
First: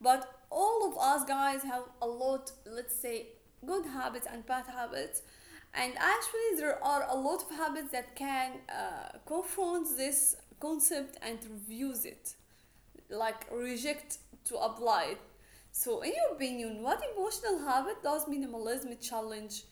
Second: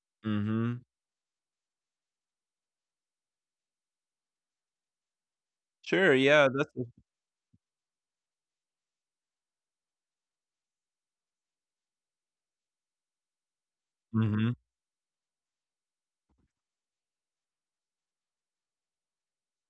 Speaker 1: But
Speaker 2: Mhm.
Speaker 1: all of us guys have a lot, let's say, good habits and bad habits. And
Speaker 2: Sure, yeah,
Speaker 1: actually,
Speaker 2: that's
Speaker 1: there
Speaker 2: a
Speaker 1: are a lot of habits that can confront this concept and reviews it, like reject
Speaker 2: mhm.
Speaker 1: to apply it. So, in your opinion, what emotional habit does minimalism challenge?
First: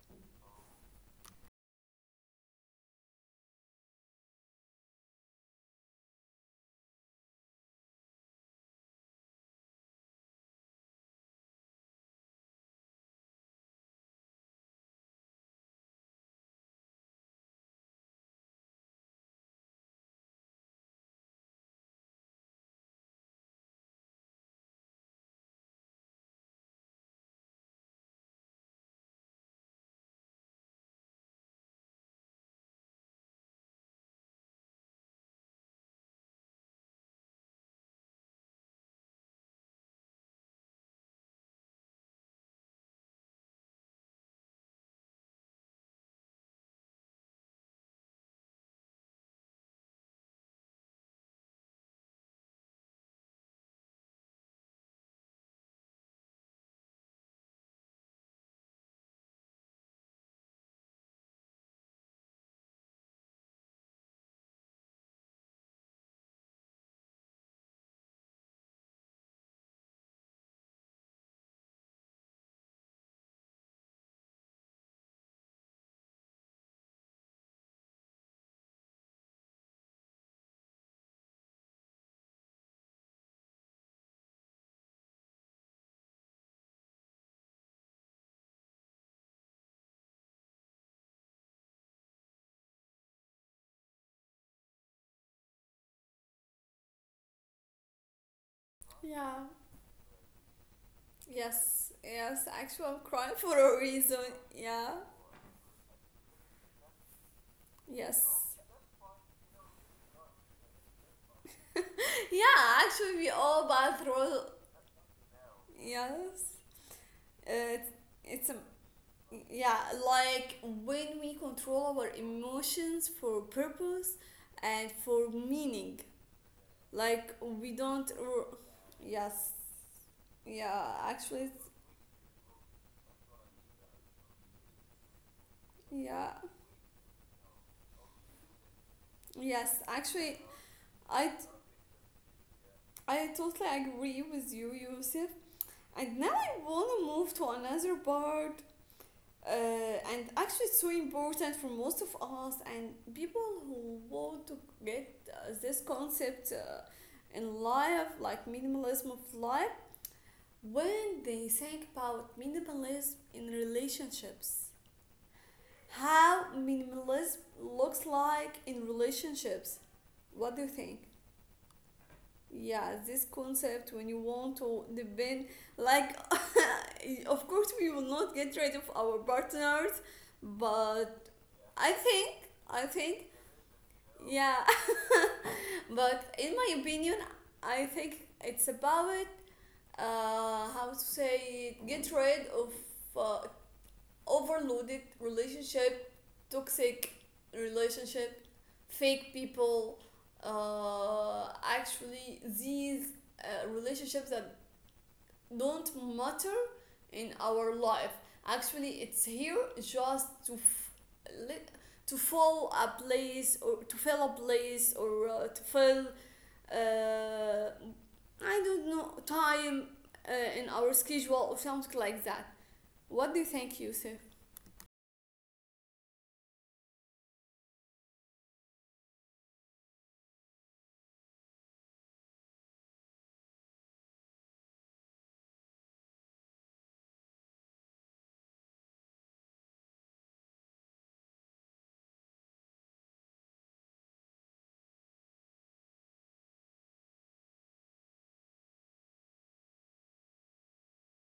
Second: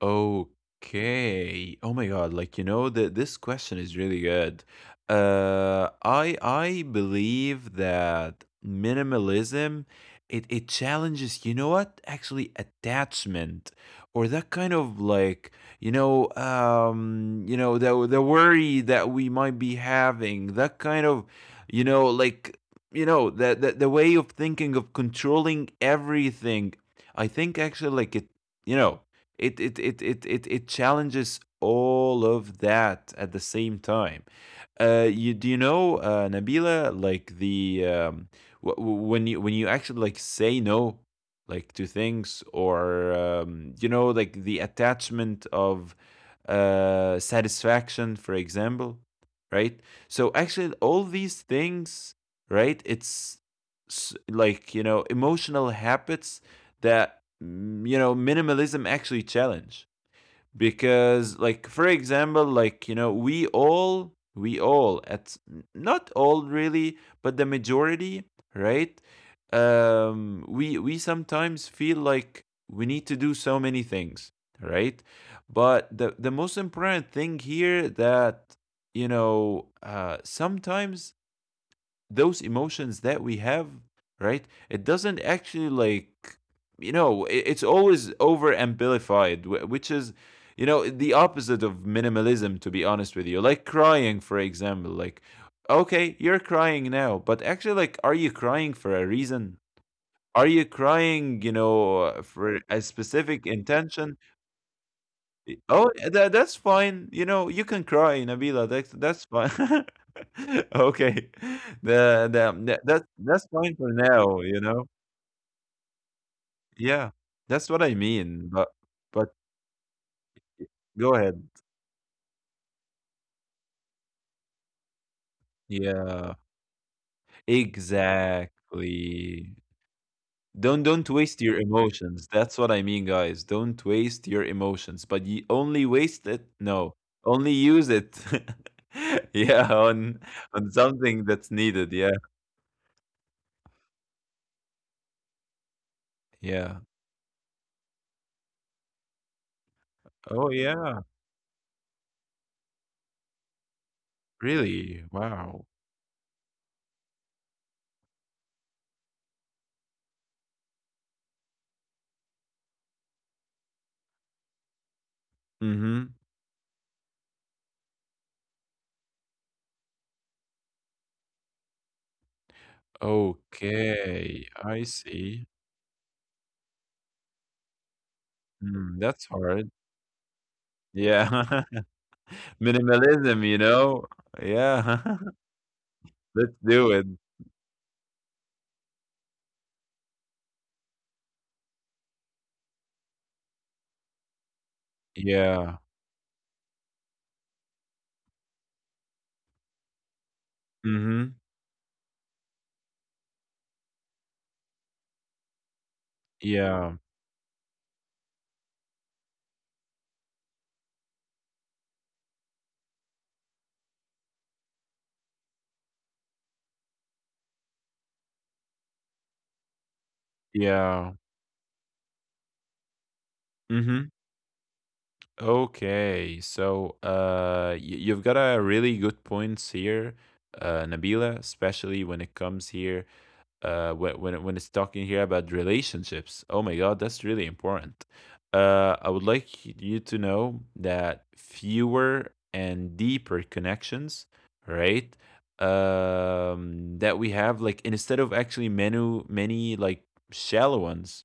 Speaker 2: Okay. Oh my God. Like, you know, that this question is really good. I believe that minimalism it challenges, you know what? Actually, attachment or that kind of like, you know, the worry that we might be having, that kind of, you know, like, you know, the way of thinking of controlling everything. I think actually like it, you know, it challenges all of that at the same time. You know Nabila, like the when you actually like say no, like to things, or you know, like the attachment of satisfaction, for example, right? So actually all these things, right, like, you know, emotional habits that you know, minimalism actually challenge. Because, like, for example, like, you know, we all at, not all really, but the majority, right? We sometimes feel like we need to do so many things, right? But the most important thing here that, you know, sometimes those emotions that we have, right? It doesn't actually like, you know, it's always over amplified, which is, you know, the opposite of minimalism. To be honest with you, like crying, for example, like okay, you're crying now, but actually, like, are you crying for a
Speaker 1: Yeah.
Speaker 2: reason? Are you crying, you
Speaker 1: Yes.
Speaker 2: know,
Speaker 1: Yes.
Speaker 2: for
Speaker 1: Actually,
Speaker 2: a
Speaker 1: I'm crying for
Speaker 2: specific
Speaker 1: a reason.
Speaker 2: intention?
Speaker 1: Yeah.
Speaker 2: Oh, that's fine. You know, you can
Speaker 1: Yes.
Speaker 2: cry, Nabila. That's fine. Okay.
Speaker 1: Yeah. Actually, we all
Speaker 2: That's
Speaker 1: bad
Speaker 2: fine for
Speaker 1: through.
Speaker 2: now, you know.
Speaker 1: Yes.
Speaker 2: Yeah.
Speaker 1: It's
Speaker 2: That's what I
Speaker 1: it's a
Speaker 2: mean. But
Speaker 1: yeah, like when we
Speaker 2: go ahead.
Speaker 1: control our emotions for purpose and for meaning.
Speaker 2: Yeah.
Speaker 1: Like we don't. Yes,
Speaker 2: Exactly.
Speaker 1: yeah.
Speaker 2: Don't
Speaker 1: Actually,
Speaker 2: don't waste your emotions. That's what I mean, guys. Don't waste your emotions. But you
Speaker 1: yeah,
Speaker 2: only waste it. No. Only use it.
Speaker 1: yes.
Speaker 2: Yeah,
Speaker 1: Actually,
Speaker 2: on
Speaker 1: I
Speaker 2: something that's needed. Yeah.
Speaker 1: I totally agree with you, Yusuf. And now I wanna
Speaker 2: Yeah.
Speaker 1: move to another part, and actually it's so
Speaker 2: Oh yeah.
Speaker 1: important for most of us and people who want to get
Speaker 2: Really?
Speaker 1: this
Speaker 2: Wow.
Speaker 1: concept in life, like minimalism of life, when they think about minimalism in relationships,
Speaker 2: Mhm.
Speaker 1: how minimalism looks like in relationships. What do you think? Yeah, this concept, when you want
Speaker 2: Okay,
Speaker 1: to
Speaker 2: I
Speaker 1: depend,
Speaker 2: see.
Speaker 1: like, of course we will not get rid of our
Speaker 2: Mm, that's hard.
Speaker 1: partners. But
Speaker 2: Yeah.
Speaker 1: I think, I think,
Speaker 2: Minimalism, you know?
Speaker 1: yeah.
Speaker 2: Yeah.
Speaker 1: But in
Speaker 2: Let's
Speaker 1: my
Speaker 2: do
Speaker 1: opinion,
Speaker 2: it.
Speaker 1: I think it's about how to say, get rid of uh, overloaded
Speaker 2: Yeah.
Speaker 1: relationship, toxic relationship, fake people.
Speaker 2: Mhm.
Speaker 1: Actually, these relationships that don't matter
Speaker 2: Yeah.
Speaker 1: in our life. Actually, it's here just to fill a place or to fill a place or to fill, uh, I don't know, time in our
Speaker 2: Yeah.
Speaker 1: schedule or something like that. What do you think,
Speaker 2: Mhm.
Speaker 1: Yusuf?
Speaker 2: Okay, so y you've got a really good points here, Nabila, especially when it comes here when it's talking here about relationships. Oh my God, that's really important. I would like you to know that fewer and deeper connections, right? That we have, like instead of actually many like shallow ones,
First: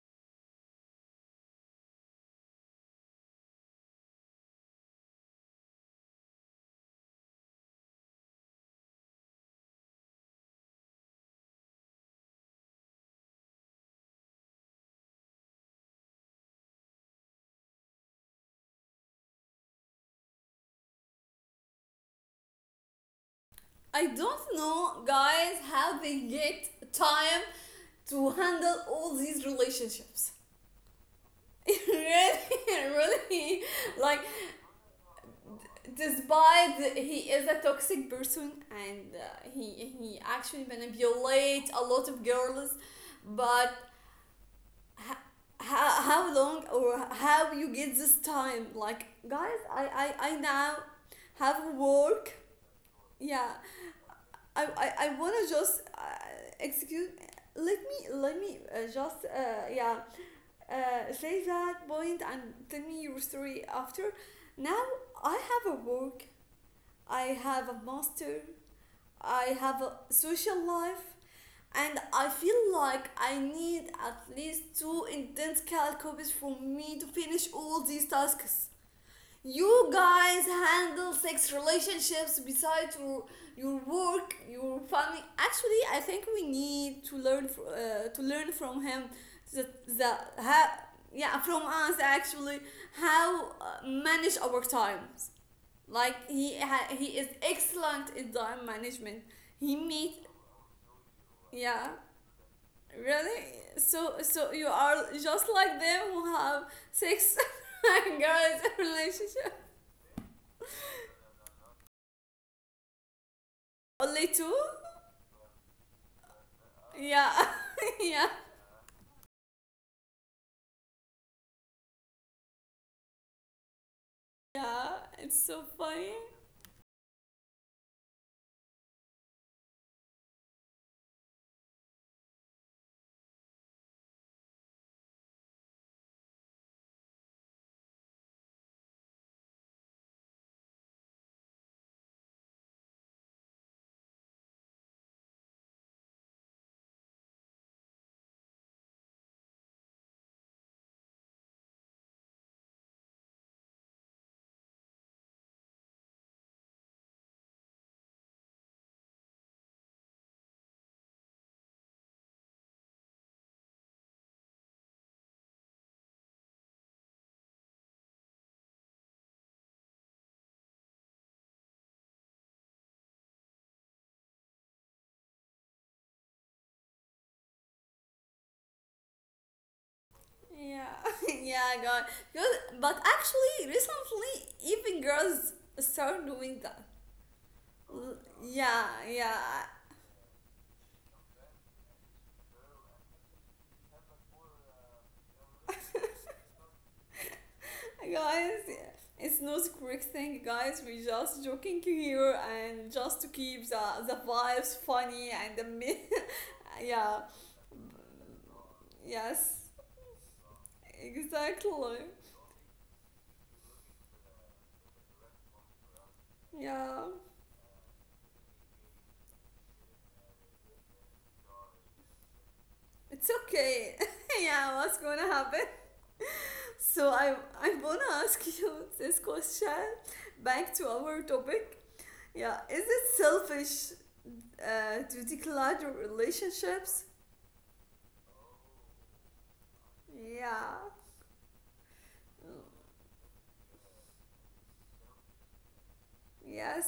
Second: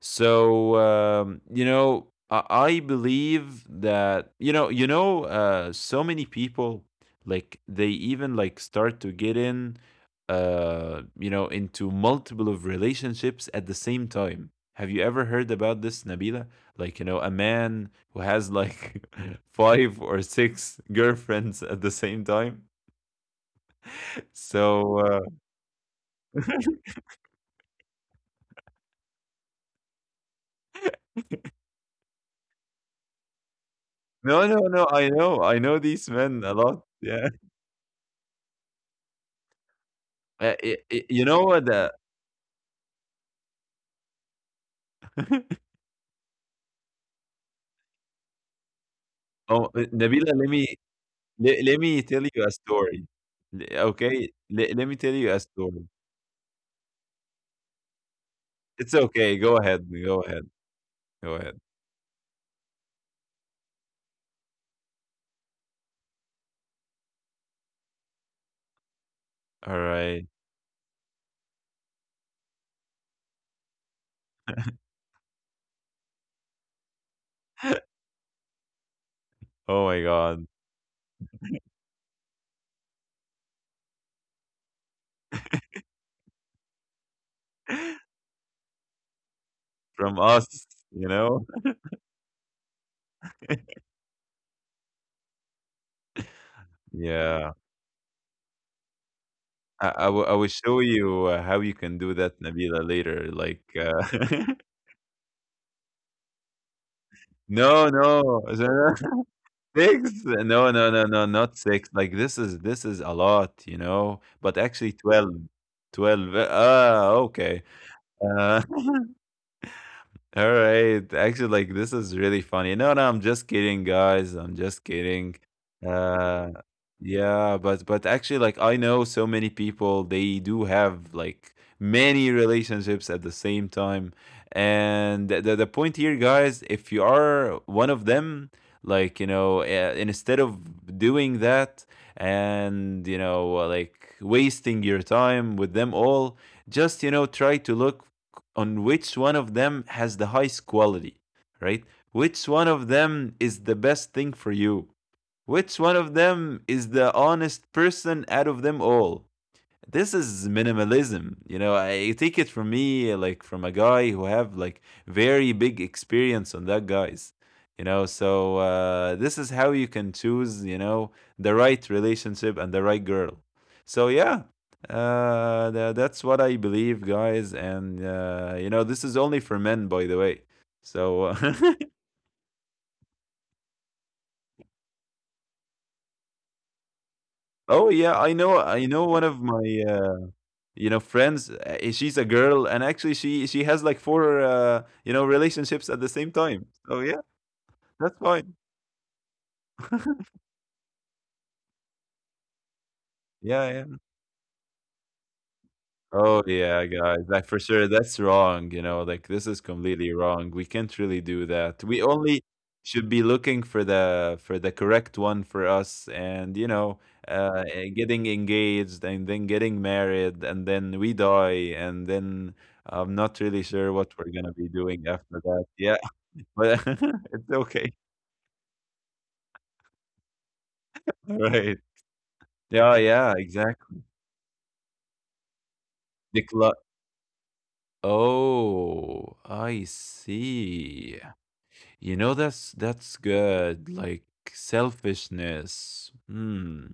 Speaker 2: so you know, I believe that, you know, so many people like they even like start to get in, you know, into multiple of relationships at the same time. Have you ever heard about this, Nabila? Like you know, a man who has like five or six girlfriends at the same time.
Speaker 1: I don't
Speaker 2: So
Speaker 1: know, guys, how they get time to handle all these relationships. Really, really, like,
Speaker 2: no, no, no. I know these men a lot.
Speaker 1: despite
Speaker 2: Yeah,
Speaker 1: he is a toxic person and he actually
Speaker 2: You know what?
Speaker 1: manipulates a lot of girls, but h- how long or how you get this time, like,
Speaker 2: Oh,
Speaker 1: guys?
Speaker 2: Nabila,
Speaker 1: I
Speaker 2: let me
Speaker 1: now
Speaker 2: let
Speaker 1: have
Speaker 2: me tell
Speaker 1: work,
Speaker 2: you a story.
Speaker 1: yeah.
Speaker 2: Okay, let me tell
Speaker 1: I
Speaker 2: you a
Speaker 1: want to
Speaker 2: story.
Speaker 1: just excuse, let me
Speaker 2: It's okay.
Speaker 1: just
Speaker 2: Go ahead.
Speaker 1: yeah,
Speaker 2: Go ahead. Go
Speaker 1: say
Speaker 2: ahead.
Speaker 1: that point and tell me your story after. Now I have a work, I have a master, I
Speaker 2: All
Speaker 1: have a
Speaker 2: right.
Speaker 1: social life, and I feel like I need at least two intense calcopies from me to finish all these tasks.
Speaker 2: Oh my
Speaker 1: You
Speaker 2: God.
Speaker 1: guys handle sex relationships besides your work, your family. Actually, I think we need to learn, to learn from him. that
Speaker 2: From
Speaker 1: that
Speaker 2: us,
Speaker 1: ha-
Speaker 2: you
Speaker 1: yeah,
Speaker 2: know.
Speaker 1: from us, actually, how manage our times. Like he is
Speaker 2: Yeah.
Speaker 1: excellent in time management. He
Speaker 2: I
Speaker 1: meet,
Speaker 2: I will show you how you can
Speaker 1: yeah.
Speaker 2: do that, Nabila, later.
Speaker 1: Really?
Speaker 2: Like,
Speaker 1: So, you are just like them who have six
Speaker 2: no, no,
Speaker 1: girls in
Speaker 2: no,
Speaker 1: relationship?
Speaker 2: six. No, no, no, no, not six. Like this is a lot, you know.
Speaker 1: Only
Speaker 2: But
Speaker 1: two.
Speaker 2: actually, twelve, twelve. Ah,
Speaker 1: Yeah.
Speaker 2: okay.
Speaker 1: Yeah,
Speaker 2: Uh, All right. Actually, like this is really funny. No, no, I'm just kidding, guys. I'm just
Speaker 1: yeah.
Speaker 2: kidding.
Speaker 1: It's so funny.
Speaker 2: Uh yeah, but actually, like, I know so many people they do have like many relationships at the same time. And the the point here, guys, if you are one of them, like, you know, instead of doing that and, you know, like wasting your time with them all, just, you know, try to look on which one of them has the highest quality, right? Which one of them is the best thing for you? Which one of them is the honest person out of them all? This is minimalism, you know. I take it from me, like from a guy who have like very big experience on that, guys, you know. So this is how you can choose, you know, the right relationship and the right girl. So yeah, that's what I believe, guys. And you know, this is only for men, by the way.
Speaker 1: Yeah.
Speaker 2: So
Speaker 1: Yeah, god. Because, but actually recently even girls start doing that.
Speaker 2: oh yeah,
Speaker 1: L-
Speaker 2: I know, I
Speaker 1: yeah,
Speaker 2: know one of
Speaker 1: yeah.
Speaker 2: my Uh, you know, friends, she's a girl, and actually, she has like four, you know, relationships at the same time. So yeah, that's fine.
Speaker 1: Guys, it's no quick thing, guys. We're just joking here and just to
Speaker 2: Yeah,
Speaker 1: keep
Speaker 2: yeah.
Speaker 1: the vibes funny, and the
Speaker 2: Oh yeah, guys,
Speaker 1: yeah,
Speaker 2: like, for sure that's wrong, you know. Like, this is
Speaker 1: yes,
Speaker 2: completely wrong. We can't really do
Speaker 1: exactly.
Speaker 2: that. We only should be looking for the correct one for us. And you know,
Speaker 1: Yeah,
Speaker 2: getting engaged, and then getting married, and then we die, and then I'm
Speaker 1: it's
Speaker 2: not really sure
Speaker 1: okay.
Speaker 2: what we're gonna be
Speaker 1: Yeah, what's
Speaker 2: doing
Speaker 1: gonna
Speaker 2: after that.
Speaker 1: happen.
Speaker 2: Yeah. but
Speaker 1: So,
Speaker 2: it's
Speaker 1: I'm
Speaker 2: okay.
Speaker 1: gonna ask you this question, back to our
Speaker 2: Right.
Speaker 1: topic. Yeah, is
Speaker 2: Yeah,
Speaker 1: it
Speaker 2: yeah,
Speaker 1: selfish
Speaker 2: exactly.
Speaker 1: to declutter
Speaker 2: Decla.
Speaker 1: relationships?
Speaker 2: Oh, I
Speaker 1: Yeah,
Speaker 2: see. You know, that's good. Like selfishness. Hmm.
Speaker 1: yes.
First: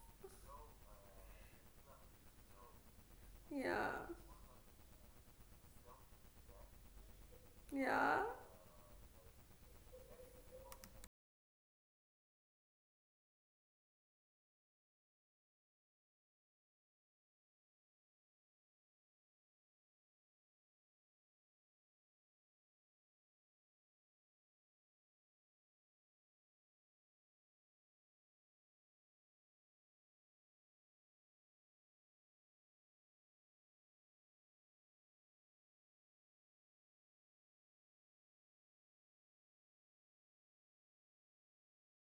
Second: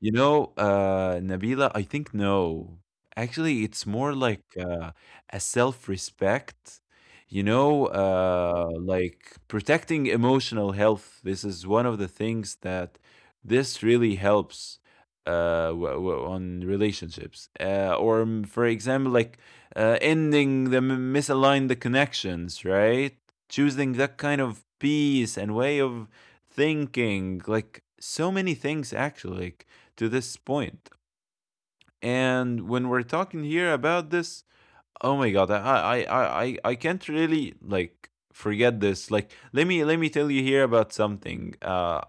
Speaker 2: You know, Nabila, I think no. Actually, it's
Speaker 1: Yeah.
Speaker 2: more like a self-respect, you know,
Speaker 1: Yeah.
Speaker 2: like protecting emotional health. This is one of the things that this really helps on relationships. Or, for example, like ending the misaligned the connections, right? Choosing that kind of peace and way of thinking, like so many things actually. Like, to this point. And when we're talking here about this, oh my god, I can't really like forget this. Like let me tell you here about something.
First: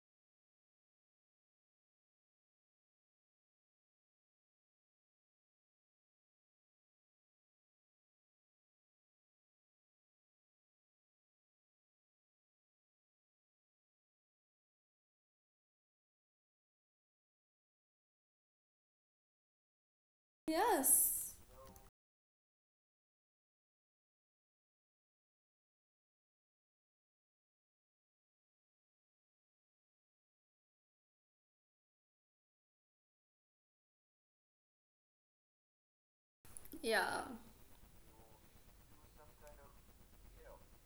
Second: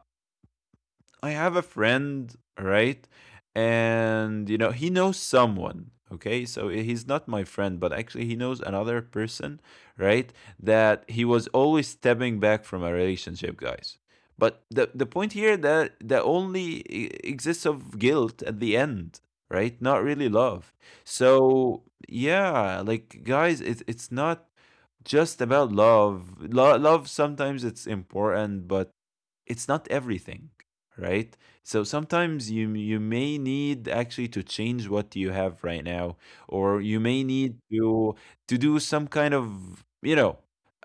Speaker 2: I have a friend, right? And you know, he knows someone, okay? So he's not my friend, but actually he knows another person, right? That he was always stepping back from a relationship, guys. But the point here that that only exists of guilt at the end, right? Not really love.
Speaker 1: Yes.
Speaker 2: So yeah, like guys, it it's not just about love. Love sometimes it's important, but it's not everything, right? So sometimes you may need actually to change what you have right now, or you may
Speaker 1: Yeah.
Speaker 2: need to do some kind of, you know,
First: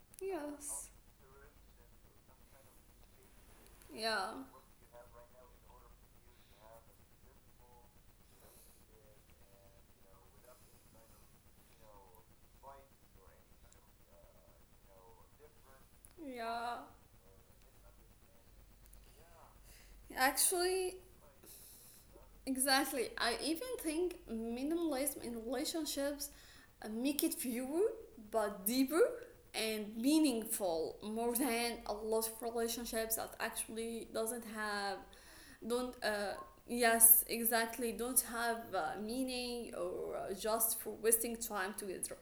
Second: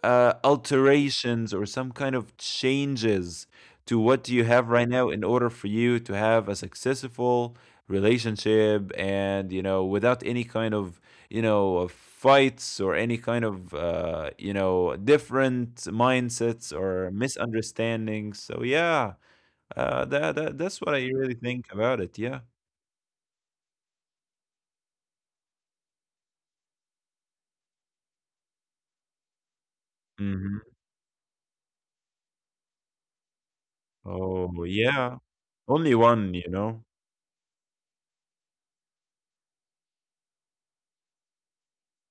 Speaker 1: Yes.
Speaker 2: alterations, or some kind of changes to what you
Speaker 1: Yeah.
Speaker 2: have right now in order for you to have a successful relationship, and you know, without any kind of, you know, of fights, or any kind of, you know, different mindsets
Speaker 1: Yeah.
Speaker 2: or misunderstandings. So yeah, that that's what
Speaker 1: Actually,
Speaker 2: I really think about it. Yeah.
Speaker 1: exactly. I even think minimalism in relationships, make it fewer but deeper and
Speaker 2: Hmm.
Speaker 1: meaningful more than a lot of relationships that actually doesn't
Speaker 2: Oh
Speaker 1: have,
Speaker 2: yeah,
Speaker 1: don't
Speaker 2: only one, you know.
Speaker 1: yes, exactly, don't have meaning, or just for wasting time together.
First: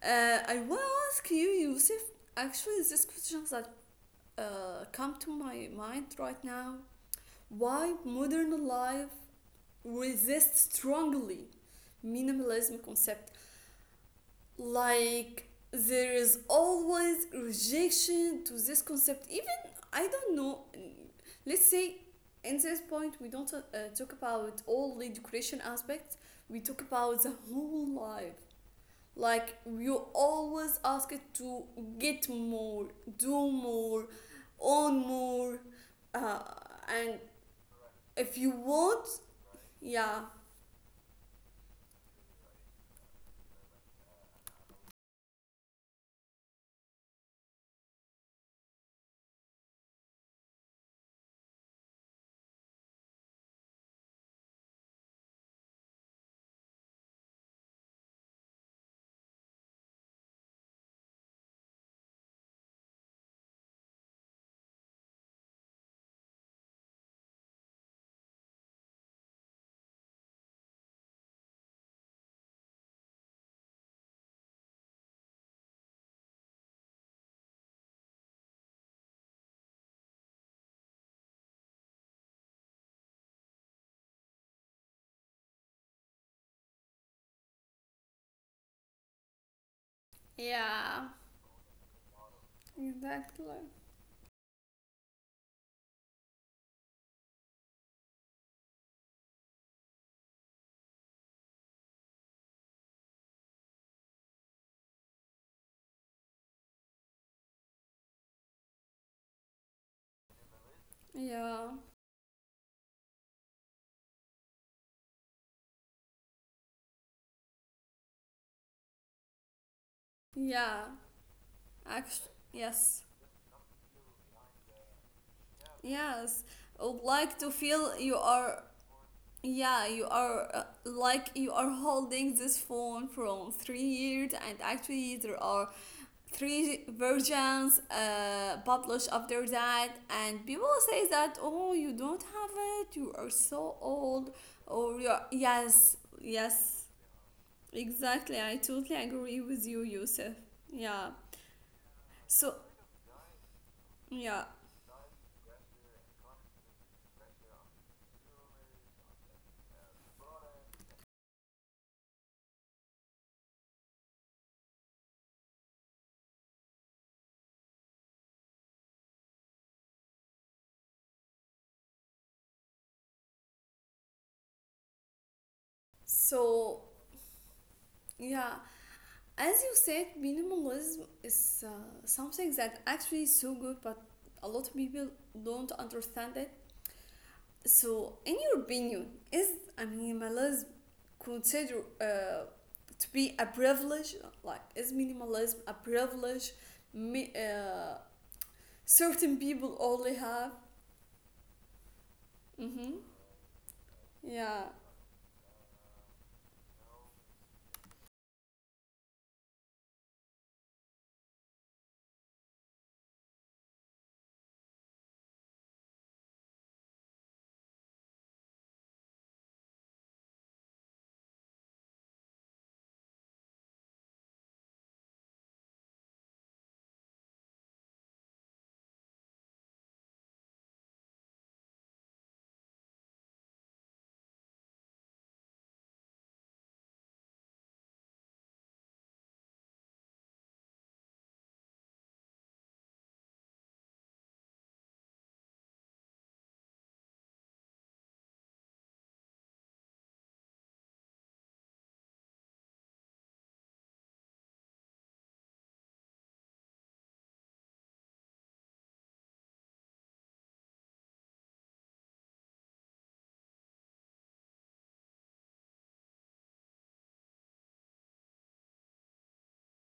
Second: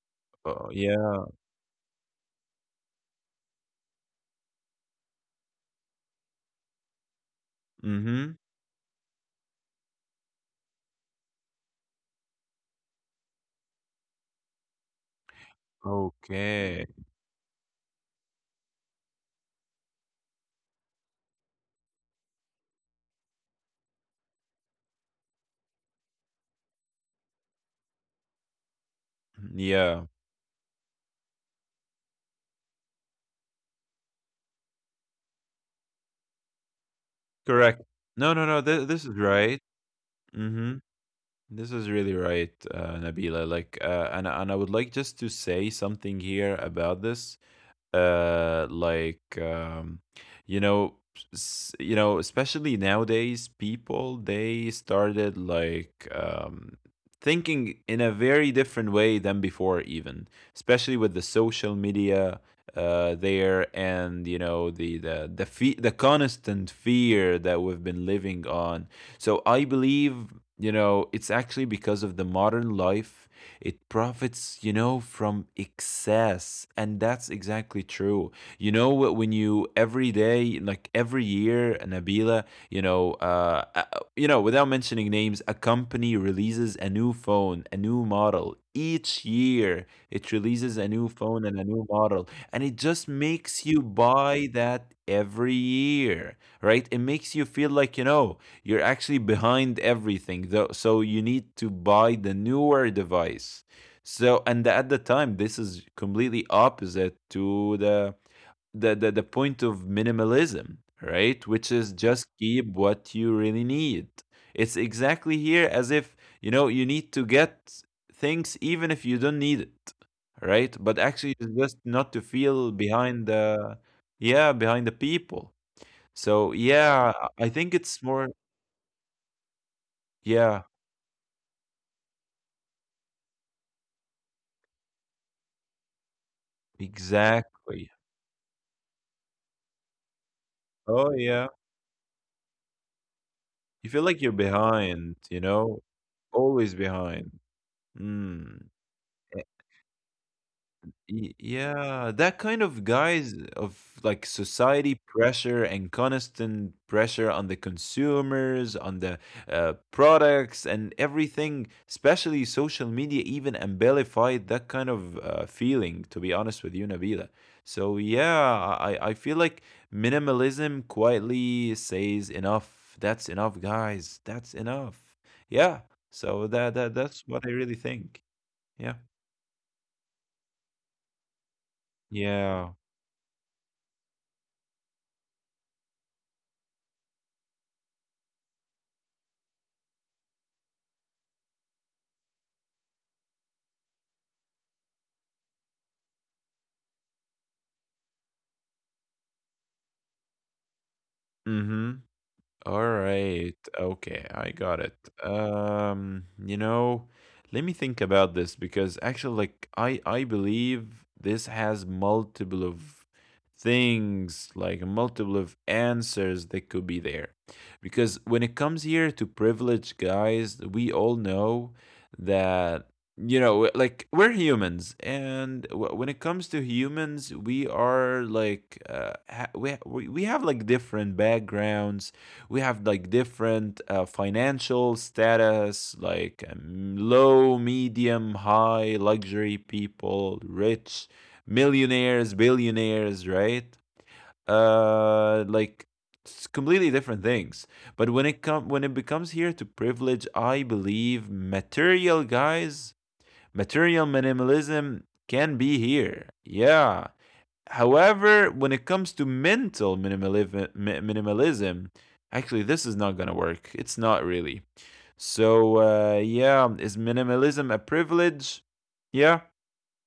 Speaker 1: I
Speaker 2: Oh
Speaker 1: want to ask
Speaker 2: yeah.
Speaker 1: you, Yusuf. Actually, this question that come to my mind right now. Why
Speaker 2: Mm-hmm.
Speaker 1: modern life resists strongly minimalism concept? Like there is
Speaker 2: Okay.
Speaker 1: always rejection to this concept. Even I don't know. Let's say, in this point we don't talk about all the decoration aspects. We talk about the whole life, like you
Speaker 2: Yeah.
Speaker 1: always ask it to get more, do more, own more, uh, and
Speaker 2: Correct. No, no,
Speaker 1: if
Speaker 2: no,
Speaker 1: you
Speaker 2: this is
Speaker 1: want,
Speaker 2: right.
Speaker 1: yeah,
Speaker 2: Mm-hmm. This is really right, Nabila. Like, and I would like just to say something here about this. uh like um you know you know, especially nowadays, people, they started like thinking in a very different way than before, even especially with the social media there. And you know, the constant fear that we've been living on. So I believe, you know, it's actually because of the modern life. It profits, you know, from excess. And that's exactly true. You know, when you every day, like every year, Nabila, you know, uh, uh, you know, without mentioning names, a company releases a new phone, a new model. Each year, it releases a new
Speaker 1: yeah,
Speaker 2: phone and a new model, and it just makes
Speaker 1: exactly,
Speaker 2: you buy that every year, right? It makes you feel like, you know, you're actually behind everything, though, so you need to buy the newer device. So, and at the time, this is completely opposite to the point of minimalism, right? Which
Speaker 1: yeah,
Speaker 2: is just keep what you really need. It's exactly here, as if, you know, you need to get things even if you don't need it, right? But
Speaker 1: yeah.
Speaker 2: actually, it's just not to
Speaker 1: Actually,
Speaker 2: feel
Speaker 1: yes,
Speaker 2: behind the, yeah, behind the people. So
Speaker 1: yes. I
Speaker 2: yeah,
Speaker 1: would
Speaker 2: I
Speaker 1: like to
Speaker 2: think it's
Speaker 1: feel
Speaker 2: more,
Speaker 1: you are, yeah, you
Speaker 2: yeah.
Speaker 1: are like, you are holding this phone from 3 years, and actually there are three
Speaker 2: Exactly.
Speaker 1: versions published after that, and people
Speaker 2: Oh,
Speaker 1: say
Speaker 2: yeah.
Speaker 1: that, oh, you don't have it, you are so
Speaker 2: You feel like you're
Speaker 1: old, or
Speaker 2: behind,
Speaker 1: you're,
Speaker 2: you know?
Speaker 1: yes,
Speaker 2: Always
Speaker 1: yes,
Speaker 2: behind.
Speaker 1: exactly,
Speaker 2: Mm.
Speaker 1: I totally agree with you, Yusuf, yeah.
Speaker 2: Yeah, that kind
Speaker 1: So,
Speaker 2: of guys of like
Speaker 1: yeah.
Speaker 2: society pressure and constant pressure on the consumers, on the products and everything, especially social media even amplified that kind of feeling, to be honest with you, Nabila. So yeah, I feel like minimalism quietly says enough. That's enough, guys. That's enough. Yeah. So that that
Speaker 1: So,
Speaker 2: that's what I really think.
Speaker 1: yeah.
Speaker 2: Yeah.
Speaker 1: As you said, minimalism is something
Speaker 2: Yeah.
Speaker 1: that actually is so good, but a lot of people don't understand it. So, in your opinion, is, I mean, minimalism considered to be a privilege? Like, is minimalism a privilege mi- uh, certain people only have?
Speaker 2: Mm-hmm.
Speaker 1: Mm-hmm.
Speaker 2: Alright, okay, I
Speaker 1: Yeah,
Speaker 2: got it. You know, let me think about this, because actually, like, I believe this has multiple of things, like multiple of answers that could be there. Because when it comes here to privileged guys, we all know that, you know, like we're humans, and when it comes to humans, we are like we have like different backgrounds. We have like different financial status, like low, medium, high, luxury people, rich, millionaires, billionaires, right? Like, it's completely different things. But when it becomes here to privilege, I believe material guys, material minimalism, can be here, yeah. However, when it comes to mental minimalism, minimalism, actually, this is not gonna work. It's not really. So yeah, is minimalism a privilege? Yeah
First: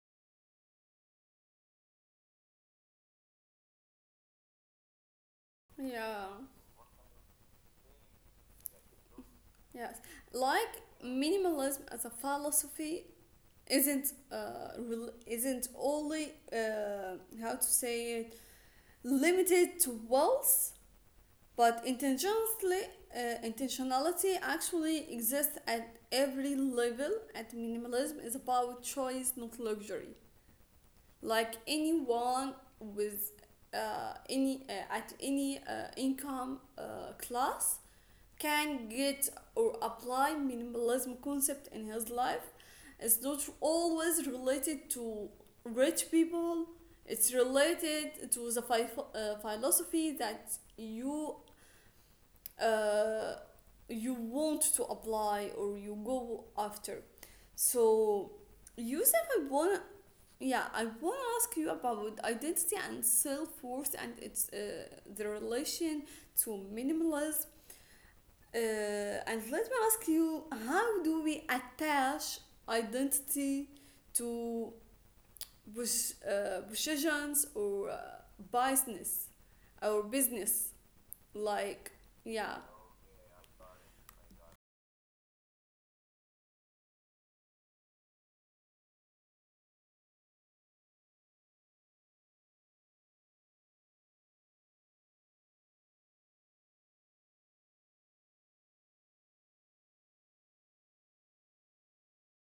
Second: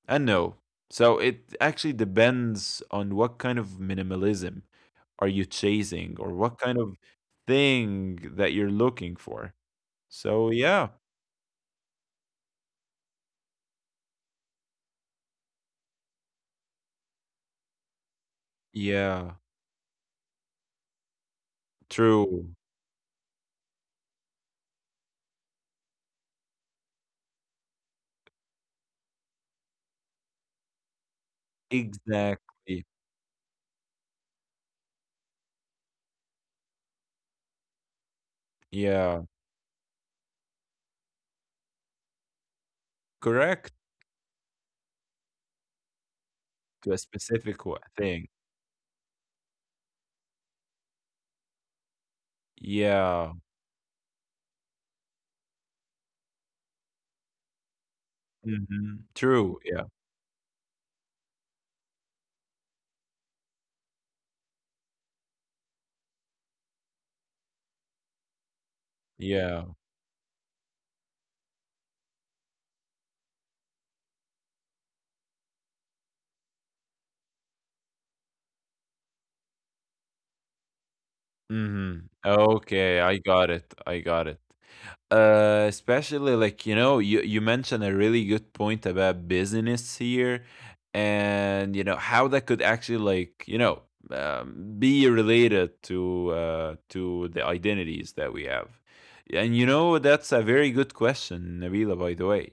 Speaker 2: and no. So it actually depends on what kind of minimalism are you chasing
Speaker 1: yeah,
Speaker 2: or what kind of thing that you're looking for.
Speaker 1: yes.
Speaker 2: So
Speaker 1: Like,
Speaker 2: yeah,
Speaker 1: minimalism as a philosophy isn't, rel isn't only, how to say it,
Speaker 2: yeah,
Speaker 1: limited to wealth. But
Speaker 2: true,
Speaker 1: intentionally, intentionality actually exists at every level. At minimalism is about choice, not luxury. Like anyone
Speaker 2: exactly,
Speaker 1: with any at any income class can
Speaker 2: yeah,
Speaker 1: get or apply minimalism concept in his life. It's not
Speaker 2: correct,
Speaker 1: always related to rich people.
Speaker 2: to a
Speaker 1: It's
Speaker 2: specific
Speaker 1: related
Speaker 2: thing.
Speaker 1: to the philosophy that you
Speaker 2: Yeah.
Speaker 1: uh, you want to apply or you go after. So,
Speaker 2: Mhm.
Speaker 1: Yusuf, I
Speaker 2: True,
Speaker 1: want,
Speaker 2: yeah.
Speaker 1: yeah, I want to ask you about identity and self worth and its, the relation to minimalism. Uh, and let
Speaker 2: Yeah.
Speaker 1: me ask you, how do we attach identity to, positions, or business, or business? Like,
Speaker 2: Mhm.
Speaker 1: yeah,
Speaker 2: Okay, I got it, I got it. Especially, like, you know, you mentioned a really good point about business here, and you know how that could actually, like, you know, be related to the identities that we have. And you know, that's a very good question, Nabila, by the way,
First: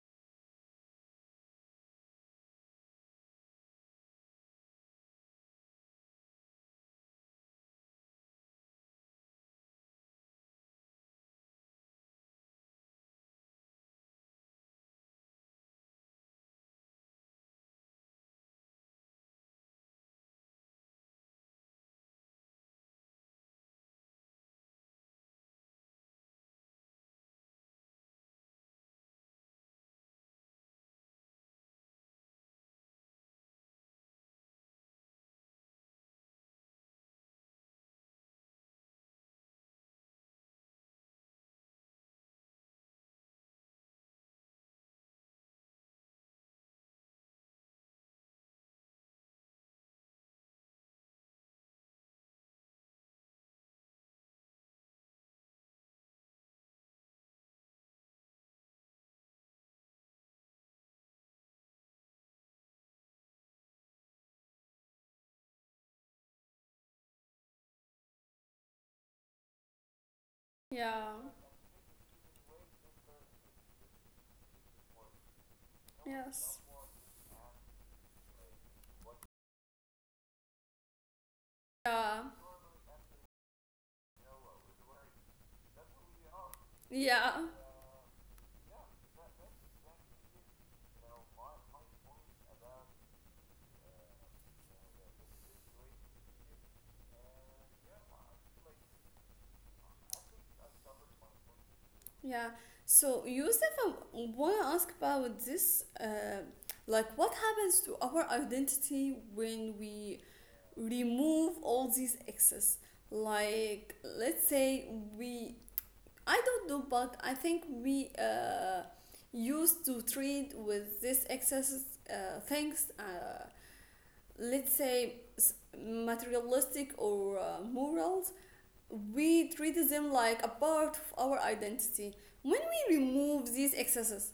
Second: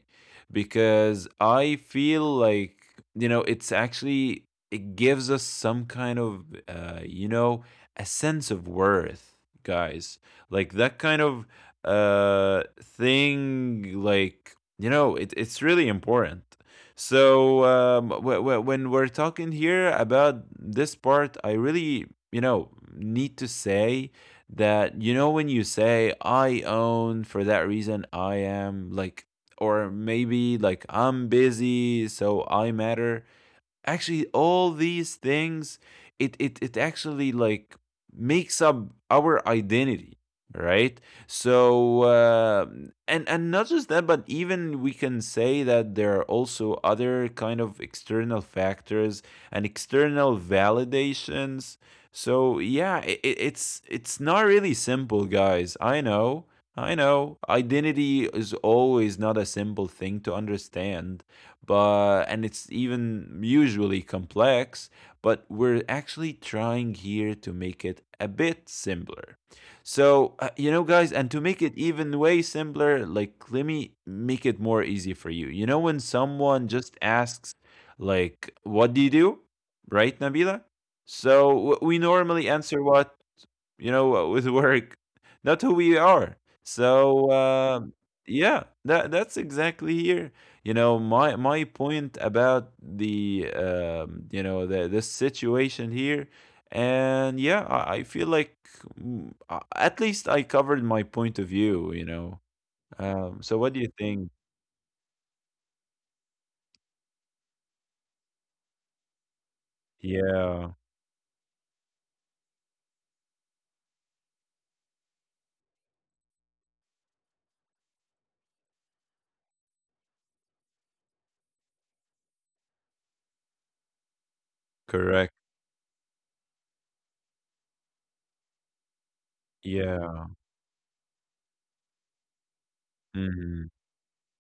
Speaker 2: because I feel like, you know, it's actually, it gives us some kind of you know, a sense of worth, guys, like that kind of thing, like, you know, it's really important. So when we're talking here about this part, I really, you know, need to say that, you know, when you say I own, for that reason I am, like, or maybe like I'm busy so I matter, actually all these things, it actually, like, makes up our identity, right? So and not just that, but even we can say that there are also other kind of external factors and external validations. So yeah, it's not really simple, guys, I know. I know identity is always not a simple thing to understand, but and it's even usually complex, but we're actually trying here to make it a bit simpler. So you know, guys,
Speaker 1: yeah,
Speaker 2: and to make it even way simpler, like, let me make it more easy for you. You know, when
Speaker 1: yes.
Speaker 2: someone just asks like, what do you do, right, Nabila? So we
Speaker 1: Yeah,
Speaker 2: normally answer what, you know, with work, not who we are. So
Speaker 1: yeah,
Speaker 2: yeah, that's exactly here. You know, my point about the you know, the this situation here, and yeah, I feel like at least I covered my point of view. You know,
Speaker 1: yeah. So,
Speaker 2: so
Speaker 1: Yusuf,
Speaker 2: what do you
Speaker 1: I
Speaker 2: think?
Speaker 1: want to ask about this. Like, what happens to our identity when we
Speaker 2: Yeah,
Speaker 1: remove all these excess? Like, let's say we, I don't know, but I think we used to treat with this excess things, let's say,
Speaker 2: correct.
Speaker 1: materialistic or moral, we treat them
Speaker 2: Yeah,
Speaker 1: like a part of our identity. When we remove
Speaker 2: mhm,
Speaker 1: these excesses,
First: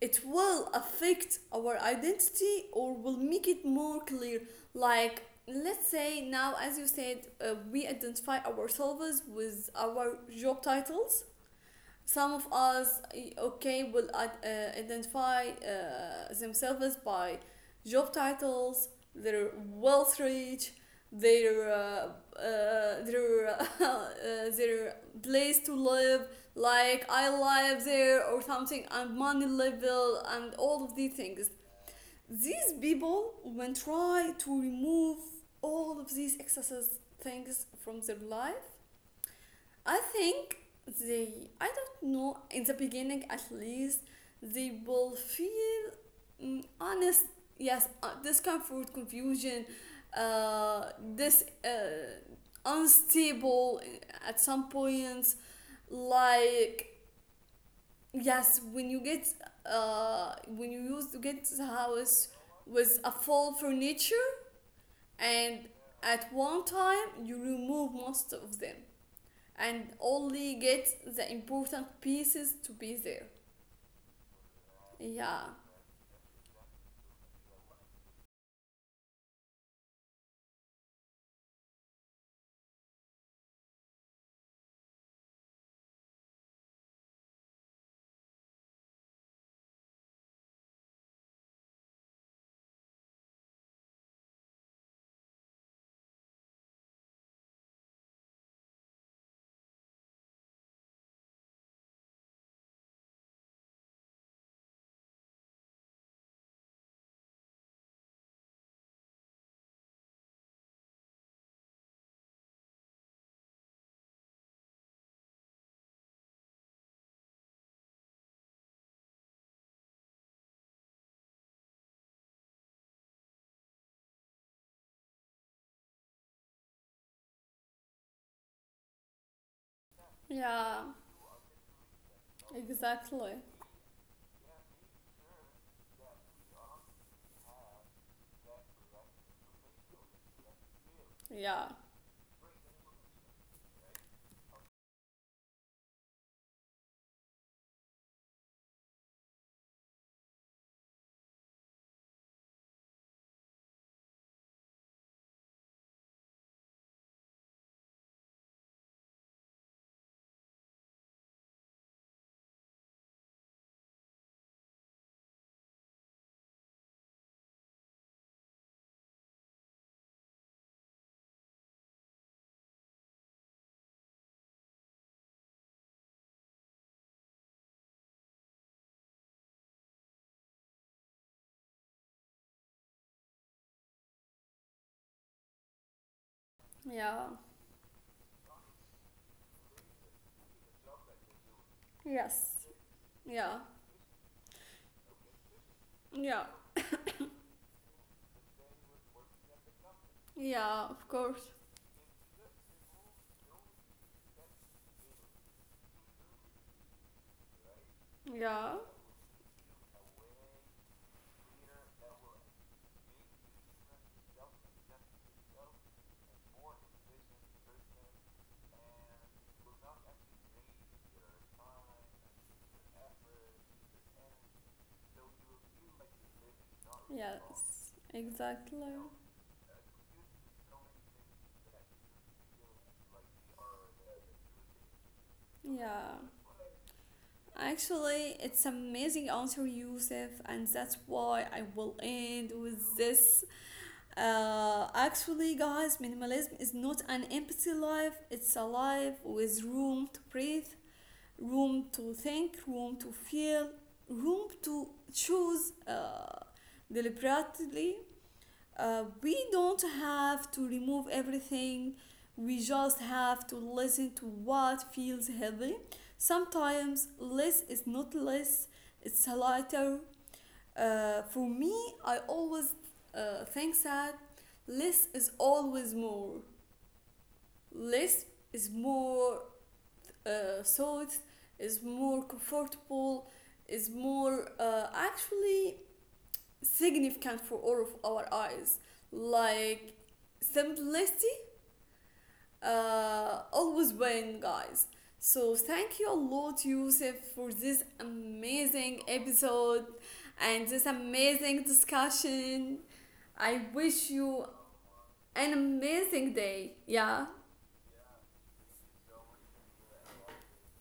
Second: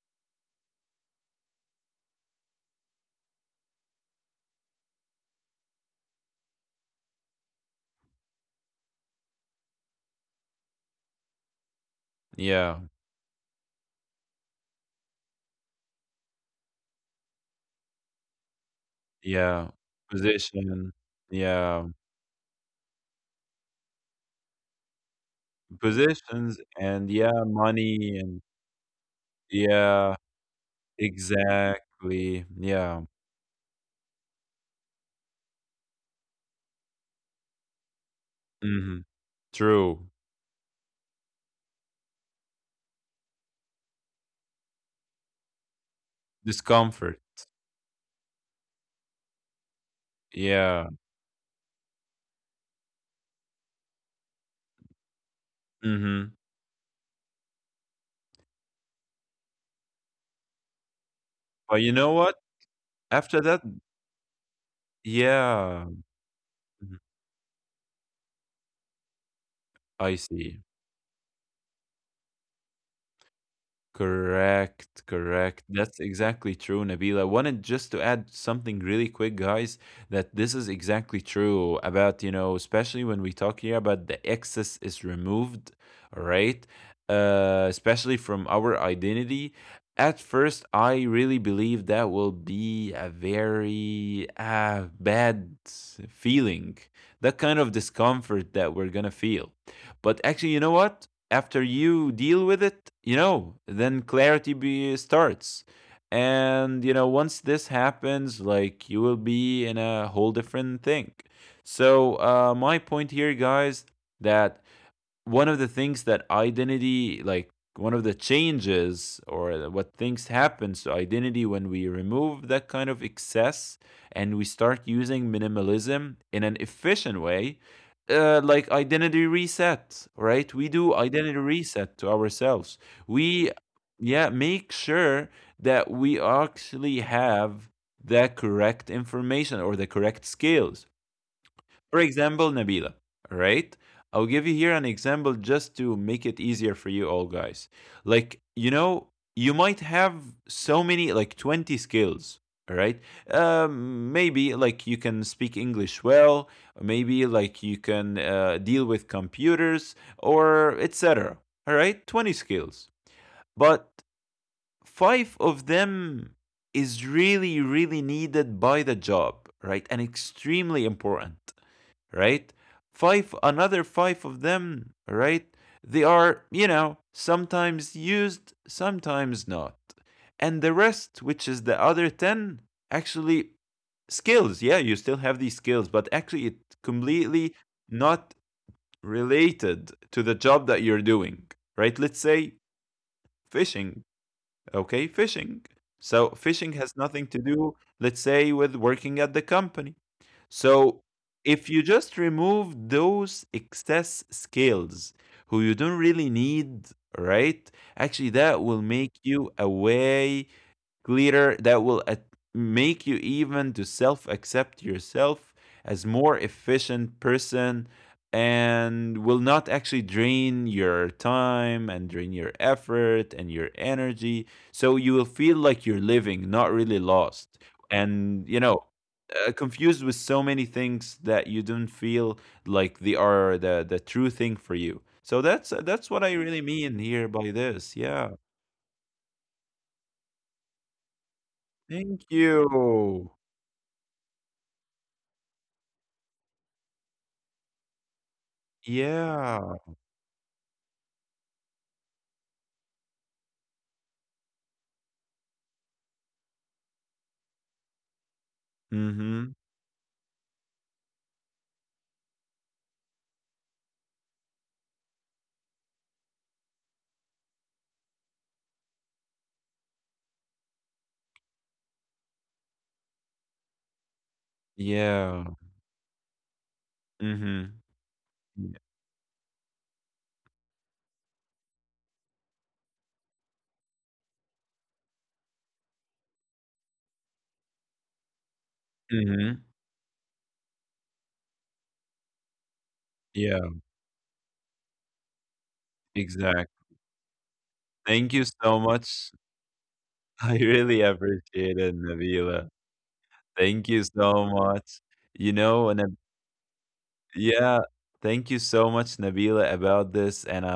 Speaker 1: it will affect our identity or will make it more clear. Like, let's say now, as you said, we identify ourselves with our job titles. Some of
Speaker 2: yeah,
Speaker 1: us, okay, will identify themselves by job titles, their
Speaker 2: yeah.
Speaker 1: wealth reach,
Speaker 2: Position,
Speaker 1: their
Speaker 2: yeah,
Speaker 1: uh, their their place to live,
Speaker 2: positions,
Speaker 1: like
Speaker 2: and
Speaker 1: I
Speaker 2: yeah,
Speaker 1: live
Speaker 2: money
Speaker 1: there or
Speaker 2: and
Speaker 1: something, and money
Speaker 2: yeah,
Speaker 1: level, and all of these things.
Speaker 2: exactly.
Speaker 1: These
Speaker 2: Yeah.
Speaker 1: people, when try to remove all of these excesses things from their life,
Speaker 2: Mhm.
Speaker 1: I
Speaker 2: True.
Speaker 1: think they, I don't know, in the beginning at least, they will feel,
Speaker 2: Discomfort.
Speaker 1: honest, yes, discomfort, confusion,
Speaker 2: Yeah.
Speaker 1: this unstable at some points.
Speaker 2: Mhm.
Speaker 1: Like, yes, when you get, when you used to get the
Speaker 2: But you know
Speaker 1: house
Speaker 2: what?
Speaker 1: with a
Speaker 2: After
Speaker 1: full
Speaker 2: that,
Speaker 1: furniture, and
Speaker 2: yeah.
Speaker 1: at one
Speaker 2: Mhm.
Speaker 1: time you remove most of them and
Speaker 2: I
Speaker 1: only
Speaker 2: see.
Speaker 1: get the important pieces to be there.
Speaker 2: Correct,
Speaker 1: Yeah,
Speaker 2: correct. That's exactly true, Nabila. Wanted just to add something really quick, guys, that this is exactly true about, you know, especially when we talk here about the excess is removed, all right? Especially from our identity. At first, I really believe that will be a very bad feeling, that kind of discomfort that we're gonna feel. But actually, you know what? After you deal with it, you know, then starts. And, you know, once this happens, like, you will be in a whole different thing. So, my point here, guys, that one of the things that identity, like, one of the changes or what things happens to identity when we remove that kind of excess and we start using minimalism in an efficient way, like, identity reset, right? We
Speaker 1: yeah,
Speaker 2: do identity reset to ourselves.
Speaker 1: exactly.
Speaker 2: We, yeah, make sure that we actually have the correct information or the correct skills.
Speaker 1: Yeah,
Speaker 2: For example, Nabila, right? I'll give you here an example just to make it easier for you all, guys. Like, you know, you might have so many, like 20 skills, all right? Maybe like you can speak English well, maybe like you can deal with computers or etc. All right? 20 skills. But five of them is really, really needed by the job, right? And extremely important, right? Five, another five of them, right? They are, you know, sometimes used, sometimes not. And the rest, which is the other 10, actually skills. Yeah, you still have these skills, but actually, it's
Speaker 1: yeah,
Speaker 2: completely not related to the job that you're doing, right? Let's say
Speaker 1: yes, yeah,
Speaker 2: fishing, okay, fishing. So
Speaker 1: yeah,
Speaker 2: fishing has nothing to do, let's say, with working at the company.
Speaker 1: yeah,
Speaker 2: So
Speaker 1: of course.
Speaker 2: if you just remove those excess skills, who you don't really need, right, actually that
Speaker 1: Yeah,
Speaker 2: will make you a way glitter, that will make you even to self accept yourself as more efficient person, and will not actually drain your time and drain your effort and your energy. So you will feel like you're living not really lost
Speaker 1: yes,
Speaker 2: and, you know,
Speaker 1: exactly.
Speaker 2: confused with so many things that you don't feel like they are the true thing for you. So that's
Speaker 1: Yeah.
Speaker 2: what I really mean here by this, yeah.
Speaker 1: Actually, it's amazing answer, Yusuf, and that's why I will
Speaker 2: Thank
Speaker 1: end with
Speaker 2: you.
Speaker 1: this. Actually, guys, minimalism is not an empty life; it's a life with
Speaker 2: Yeah.
Speaker 1: room to breathe, room to think, room to feel, room to choose, deliberately. We
Speaker 2: Mhm.
Speaker 1: don't have to remove everything, we just have to listen to what feels heavy. Sometimes less is not less, it's lighter. For me, I always think that less is
Speaker 2: Yeah.
Speaker 1: always more.
Speaker 2: Mhm.
Speaker 1: Less is
Speaker 2: Yeah.
Speaker 1: more, thought, is more comfortable, is more actually significant for all of our eyes,
Speaker 2: Mhm.
Speaker 1: like simplicity
Speaker 2: Yeah.
Speaker 1: always win, guys. So, thank you a lot,
Speaker 2: Exactly.
Speaker 1: Yusuf, for this
Speaker 2: Thank you so
Speaker 1: amazing
Speaker 2: much.
Speaker 1: episode
Speaker 2: I
Speaker 1: and this
Speaker 2: really
Speaker 1: amazing
Speaker 2: appreciate it, Nabila.
Speaker 1: discussion. I
Speaker 2: Thank you
Speaker 1: wish you
Speaker 2: so much.
Speaker 1: an
Speaker 2: You know, and
Speaker 1: amazing day. Yeah,
Speaker 2: yeah, thank you so much, Nabila, about this. And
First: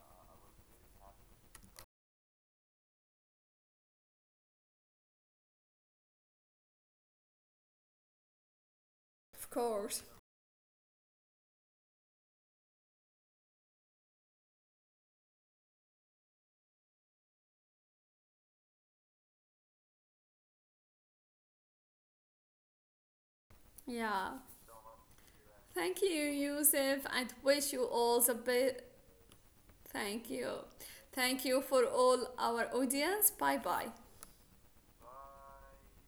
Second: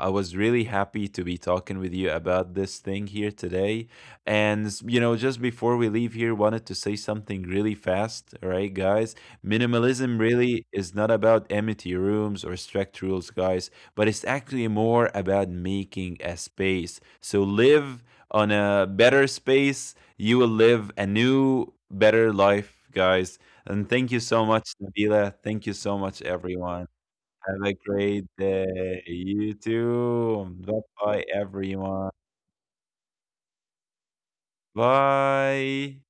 Speaker 2: I was really happy to be talking with you about this thing here today. And, you know, just before we leave here, wanted to say something really fast, all right, guys?
Speaker 1: of course,
Speaker 2: Minimalism really is not about empty rooms or strict rules, guys, but it's actually more about making a space. So live on a better space, you will live a new, better life, guys. And thank you
Speaker 1: yeah.
Speaker 2: so much, Nabila. Thank you so
Speaker 1: Thank you,
Speaker 2: much, everyone.
Speaker 1: Yusuf, and
Speaker 2: Have a
Speaker 1: wish you all
Speaker 2: great
Speaker 1: the best.
Speaker 2: day. You
Speaker 1: Thank you.
Speaker 2: too. Bye bye,
Speaker 1: Thank you for
Speaker 2: everyone.
Speaker 1: all our audience. Bye bye.
Speaker 2: Bye.